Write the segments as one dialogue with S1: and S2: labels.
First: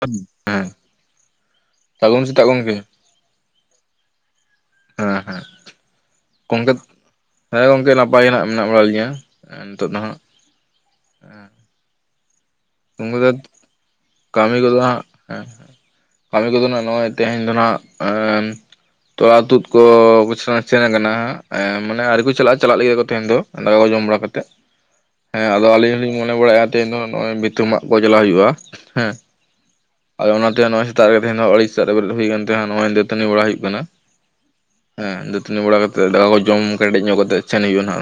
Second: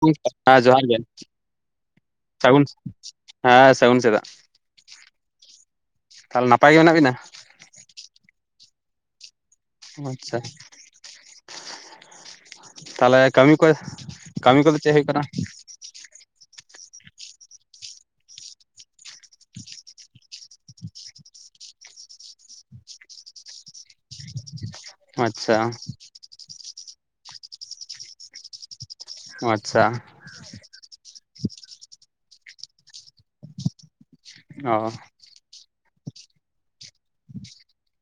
S1: ᱦᱮᱸ
S2: ᱦᱟᱸ ᱡᱚᱦᱟᱨ ᱜᱮ
S1: ᱥᱮᱛᱟᱜ
S2: ᱥᱟᱹᱜᱩᱱ
S1: ᱜᱚᱝᱠᱮ
S2: ᱦᱮᱸ ᱥᱟᱹᱜᱩᱱ ᱥᱮᱛᱟᱜ
S1: ᱦᱮᱸ ᱦᱮᱸ
S2: ᱛᱦᱞᱮ ᱱᱟᱯᱟᱭ
S1: ᱜᱚᱝᱠᱮ
S2: ᱜᱮ ᱢᱮᱱᱟᱜ ᱵᱤᱱᱟ
S1: ᱦᱮᱸ ᱜᱚᱝᱠᱮ ᱱᱟᱯᱟᱭ ᱜᱮ ᱱᱟᱜ ᱢᱮᱱᱟᱜ ᱵᱟᱲᱟ ᱞᱤᱧᱟᱹ ᱱᱤᱛᱚᱜ ᱫᱚ ᱦᱟᱸᱜ
S2: ᱟᱪᱪᱷᱟ
S1: ᱜᱚᱝᱠᱮ
S2: ᱛᱟᱞᱮ
S1: ᱫᱚ
S2: ᱠᱟᱹᱢᱤ ᱠᱚᱭ
S1: ᱠᱟᱹᱢᱤ ᱠᱚᱫᱚ ᱦᱟᱸᱜ ᱦᱮᱸ ᱠᱟᱹᱢᱤ ᱠᱚᱫᱚ ᱦᱟᱸᱜ ᱱᱚᱜᱼᱚᱭ ᱛᱮᱦᱤᱧ ᱫᱚ ᱦᱟᱸᱜ ᱛᱚᱞᱟ ᱛᱩᱫ ᱠᱚᱻ [unintelligible] ᱠᱟᱱᱟ ᱦᱟᱸᱜ ᱢᱟᱱᱮ ᱟᱹᱣᱨᱤ ᱠᱚ ᱪᱟᱞᱟᱜᱼᱟ ᱪᱟᱞᱟᱜ ᱞᱟᱹᱜᱤᱫ ᱠᱚ ᱛᱟᱦᱮᱱ ᱫᱚ ᱫᱟᱠᱟ ᱠᱚ ᱡᱚᱢ ᱵᱟᱲᱟ ᱠᱟᱛᱮᱜ ᱦᱮᱸ
S2: ᱟᱪᱪᱷᱟ
S1: ᱟᱫᱚ ᱟᱞᱤᱧ ᱦᱚᱸᱞᱤᱧ ᱢᱚᱱᱮ ᱵᱟᱲᱟᱭᱮᱜᱼᱟ ᱛᱮᱦᱮᱱ ᱫᱚ ᱱᱚᱜᱼᱚᱭ ᱵᱷᱤᱛᱟᱹ ᱢᱟᱜ ᱠᱚ ᱪᱟᱞᱟᱣ ᱦᱩᱭᱩᱜᱼᱟ ᱦᱮᱸ
S2: ᱟᱪᱪᱷᱟ
S1: ᱟᱨ ᱚᱱᱟᱛᱮ ᱱᱚᱜ-ᱚᱭ ᱥᱮᱛᱟᱜ ᱨᱮᱜᱮ ᱛᱟᱦᱮᱸᱧ ᱫᱚ ᱟᱹᱲᱤ ᱥᱮᱛᱟᱜ ᱨᱮ ᱵᱮᱨᱮᱫ ᱦᱩᱭ ᱠᱟᱱ ᱛᱮᱦᱟᱸᱜ ᱱᱜᱼᱚᱭ ᱫᱟᱹᱛᱟᱹᱱᱤ ᱵᱟᱲᱟ ᱦᱩᱭᱩᱜ ᱠᱟᱱᱟ
S2: ᱚ
S1: ᱦᱮᱸ ᱫᱟᱹᱛᱟᱹᱱᱤ ᱵᱟᱲᱟ ᱠᱟᱛᱮ ᱫᱟᱠᱟ ᱠᱚ ᱡᱚᱢ ᱠᱮᱴᱮᱡ ᱧᱚᱜ ᱠᱟᱛᱮ ᱪᱮᱱ ᱦᱩᱭᱩᱜᱼᱟ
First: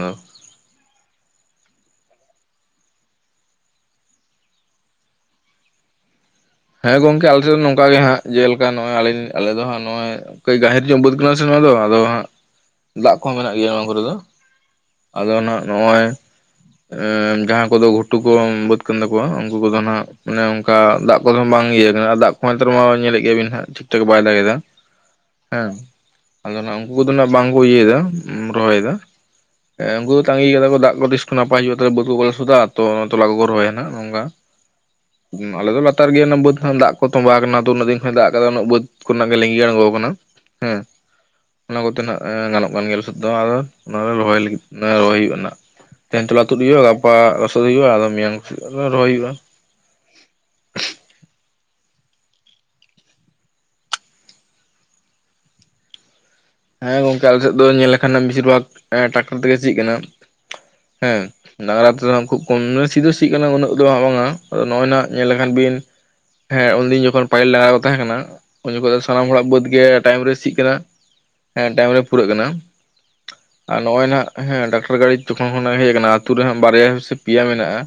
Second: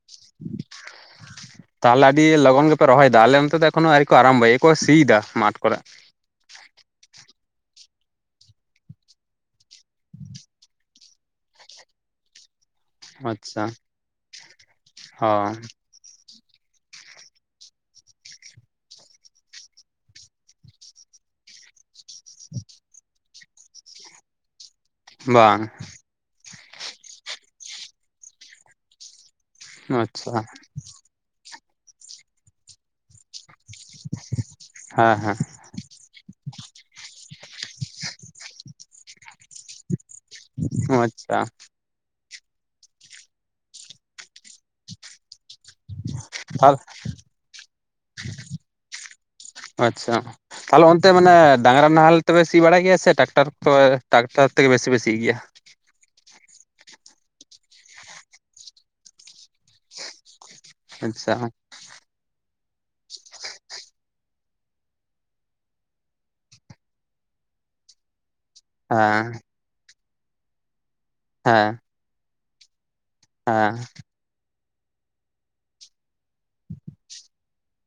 S2: ᱛᱟᱦᱟᱞᱮ ᱟᱹᱰᱤ ᱞᱚᱜᱚᱱ ᱜᱮᱯᱮ ᱨᱚᱦᱚᱭᱫᱟ ᱟᱞᱮ ᱚᱱᱛᱮ ᱫᱚ ᱮᱠᱷᱚᱱᱚ ᱟᱣᱨᱤ ᱠᱚ ᱟᱨᱟᱢᱵᱷᱚᱭᱟ ᱮᱭᱠᱚ ᱥᱤᱸᱫᱟ ᱢᱟᱴ ᱠᱚᱨᱮ ᱾
S1: ᱦᱮᱸ ᱜᱚᱝᱠᱮ ᱟᱞᱮ ᱥᱮᱫᱚ ᱱᱚᱝᱠᱟ ᱜᱮ ᱦᱟᱸᱜ ᱡᱮᱞᱮᱠᱟ ᱱᱚᱜᱼᱚᱭ ᱟᱞᱤᱞ ᱟᱞᱮ ᱫᱚ ᱦᱟᱸᱜ ᱱᱚᱜᱼᱚᱭ ᱾ ᱠᱟᱹᱡ ᱜᱟᱹᱦᱤᱨ ᱧᱚᱜ ᱵᱟᱹᱫ ᱠᱟᱱᱟ ᱥᱮ ᱱᱚᱣᱟ ᱫᱚ ᱟᱫᱚ ᱦᱟᱸᱜ ᱫᱟᱜ ᱠᱚᱦᱚᱸ ᱢᱮᱱᱟᱜ
S2: ᱟᱪᱪᱷᱟ
S1: ᱜᱮᱭᱟ ᱱᱚᱣᱟ ᱠᱚᱨᱮ ᱫᱚ
S2: ᱚ
S1: ᱟᱫᱚ ᱱᱟ ᱱᱚᱼᱚᱭ ᱡᱟᱦᱟᱸ ᱠᱚᱫᱚ ᱜᱷᱩᱴᱩ ᱠᱚ ᱵᱟᱹᱛ ᱠᱟᱱ ᱛᱟᱠᱚᱣᱟ ᱩᱱᱠᱩ ᱠᱚᱫᱚ ᱱᱟᱜ ᱢᱟᱱᱮ ᱚᱱᱠᱟ ᱫᱟᱜ ᱠᱚᱫᱚᱢ ᱵᱟᱝ ᱤᱭᱟᱹ ᱠᱟᱱᱟ ᱫᱟᱜ ᱠᱚᱦᱚ ᱱᱮᱛᱟᱨ ᱢᱟ ᱧᱮᱞᱮᱫ ᱜᱮᱭᱟᱵᱤᱱ ᱦᱟᱸᱜ ᱴᱷᱤᱠ ᱴᱷᱟᱠ ᱵᱟᱭ ᱫᱟᱜ ᱮᱫᱟ ᱾
S2: ᱵᱟᱝ
S1: ᱦᱮᱸ ᱟᱫᱚ ᱱᱟᱸᱜ ᱩᱱᱠᱩ ᱠᱚᱫᱚ ᱵᱟᱝᱠᱚ ᱤᱭᱟᱹᱭᱫᱟ ᱨᱚᱦᱚᱭᱫᱟ ᱾ ᱦᱮᱸ ᱩᱱᱠᱩ ᱫᱚ
S2: ᱟᱪᱪᱷᱟ
S1: ᱛᱟᱸᱜᱤ ᱠᱟᱫᱟ ᱠᱚ ᱫᱟᱜ ᱠᱚ ᱛᱤᱥ ᱠᱚ ᱱᱟᱯᱟᱭ ᱦᱩᱭᱩᱜᱼᱟ ᱛᱚᱵᱮ ᱵᱟᱹᱦᱩ ᱠᱚᱞᱮ ᱥᱩᱫᱦᱟ ᱟᱛᱚ ᱛᱚᱞᱟ-ᱛᱚᱞᱟ ᱠᱚ ᱠᱚ ᱨᱚᱦᱚᱭᱟ ᱾ ᱱᱚᱝᱠᱟ,
S2: ᱦᱮᱸ ᱦᱮᱸ
S1: ᱟᱞᱮ ᱫᱚ ᱞᱟ- ᱛᱟᱨ ᱜᱮ ᱚᱱᱟ ᱵᱟᱹᱛ ᱠᱷᱚᱱᱟᱜ ᱫᱟᱜ ᱠᱚ ᱛᱚᱸᱵᱟ ᱟᱠᱟᱱᱟ ᱛᱚ ᱩᱱᱟᱹᱜ ᱫᱤᱱ ᱠᱷᱚᱱ ᱫᱟᱜ ᱠᱟᱫᱟ ᱩᱱᱟᱹᱜ ᱵᱟᱹᱫ ᱠᱷᱚᱱᱟᱜ ᱜᱮ ᱞᱤᱜᱤ ᱟᱬᱜᱚ ᱠᱟᱱᱟ ᱾ ᱦᱮᱸ
S2: ᱟᱪᱪᱷᱟ
S1: ᱚᱱᱟ ᱠᱚᱛᱮ ᱱᱟᱜ ᱜᱟᱱᱚᱜ ᱠᱟᱱ ᱜᱮᱭᱟ ᱞᱚᱥᱚᱫ ᱫᱚ [unintelligible] ᱚᱱᱟ ᱨᱮ ᱨᱚᱦᱚᱭ ᱞᱟᱹᱜᱤᱫ ᱨᱚᱦᱚᱭ ᱦᱩᱭᱩᱜᱼᱟ ᱦᱟᱜ ᱾ ᱛᱮᱦᱮᱱ ᱛᱚᱞᱟ ᱛᱩᱫ
S2: ᱛᱟᱦᱚᱞᱮ
S1: ᱦᱩᱭᱩᱜᱼᱟ ᱜᱟᱯᱟ ᱨᱚᱥᱚᱫ ᱦᱩᱭᱩᱜᱼᱟ ᱟᱨᱦᱚ ᱢᱤᱭᱟᱝ ᱥᱮ ᱨᱚᱦᱚᱭ ᱦᱩᱭᱩᱜᱼᱟ
S2: ᱟᱪᱪᱷᱟ ᱛᱟᱦᱚᱞᱮ ᱚᱱᱛᱮ ᱢᱟᱱᱮ ᱰᱟᱝᱨᱟ ᱱᱟᱦᱮᱞ ᱛᱮ ᱯᱮ ᱥᱤ ᱵᱟᱲᱟᱭ ᱜᱮᱭᱟ ᱥᱮ ᱴᱟᱠᱴᱟᱨ, ᱴᱟᱠᱴᱟᱨ ᱛᱮᱜᱮ ᱵᱮᱥᱤ ᱯᱮ ᱥᱤ ᱜᱮᱭᱟ
S1: ᱦᱮᱸ ᱜᱚᱝᱠᱮ ᱟᱞᱮ ᱥᱮᱫ ᱫᱚ ᱧᱮᱞ ᱞᱮᱠᱷᱟᱱᱮᱢ ᱵᱮᱥᱤᱨ ᱵᱷᱟᱜᱽ ᱴᱟᱠᱴᱟᱨ ᱛᱮᱜᱮ ᱥᱤ ᱠᱟᱱᱟ ᱦᱮᱸ ᱰᱟᱝᱨᱟ ᱛᱮ ᱫᱚ ᱩᱱᱠᱩ- [unintelligible] ᱥᱤ ᱫᱚ ᱥᱤᱜ ᱠᱟᱱᱟ ᱩᱱᱟᱹᱜ ᱫᱚ ᱵᱟᱝ ᱟᱫᱚ ᱱᱚᱜᱼᱚᱭ ᱧᱮᱞ ᱞᱮᱠᱷᱟᱱ ᱵᱤᱱ ᱦᱮᱸ ᱩᱱᱫᱤᱱ ᱡᱚᱠᱷᱚᱱ ᱯᱟᱦᱤᱞ ᱰᱟᱝᱨᱟ ᱠᱚ ᱛᱟᱦᱮᱸ ᱠᱟᱱᱟ ᱩᱱ ᱡᱚᱠᱷᱚᱱ ᱫᱚ ᱥᱟᱱᱟᱢ ᱦᱚᱲᱟᱜ ᱵᱟᱹᱫᱽ ᱜᱮ ᱴᱟᱭᱤᱢ ᱨᱮ ᱥᱤᱜ ᱠᱟᱱᱟ
S2: ᱦᱮᱸ
S1: ᱴᱟᱭᱤᱢ ᱨᱮ ᱯᱩᱨᱟᱹᱜ ᱠᱟᱱᱟ
S2: ᱦᱮᱸ
S1: ᱟᱨ ᱱᱚᱼᱚᱭ ᱱᱟᱦᱟᱸᱜ ᱦᱮᱸ ᱰᱟᱠᱛᱟᱨ ᱜᱟᱹᱲᱤ ᱡᱚᱠᱷᱚᱱ ᱠᱷᱚᱱᱟᱜ ᱦᱮᱡ ᱟᱠᱟᱱᱟ ᱟᱹᱛᱩ ᱨᱮ ᱦᱟᱸᱜ ᱵᱟᱨᱭᱟ ᱥᱮ ᱯᱮᱭᱟ ᱢᱮᱱᱟᱜᱼᱟ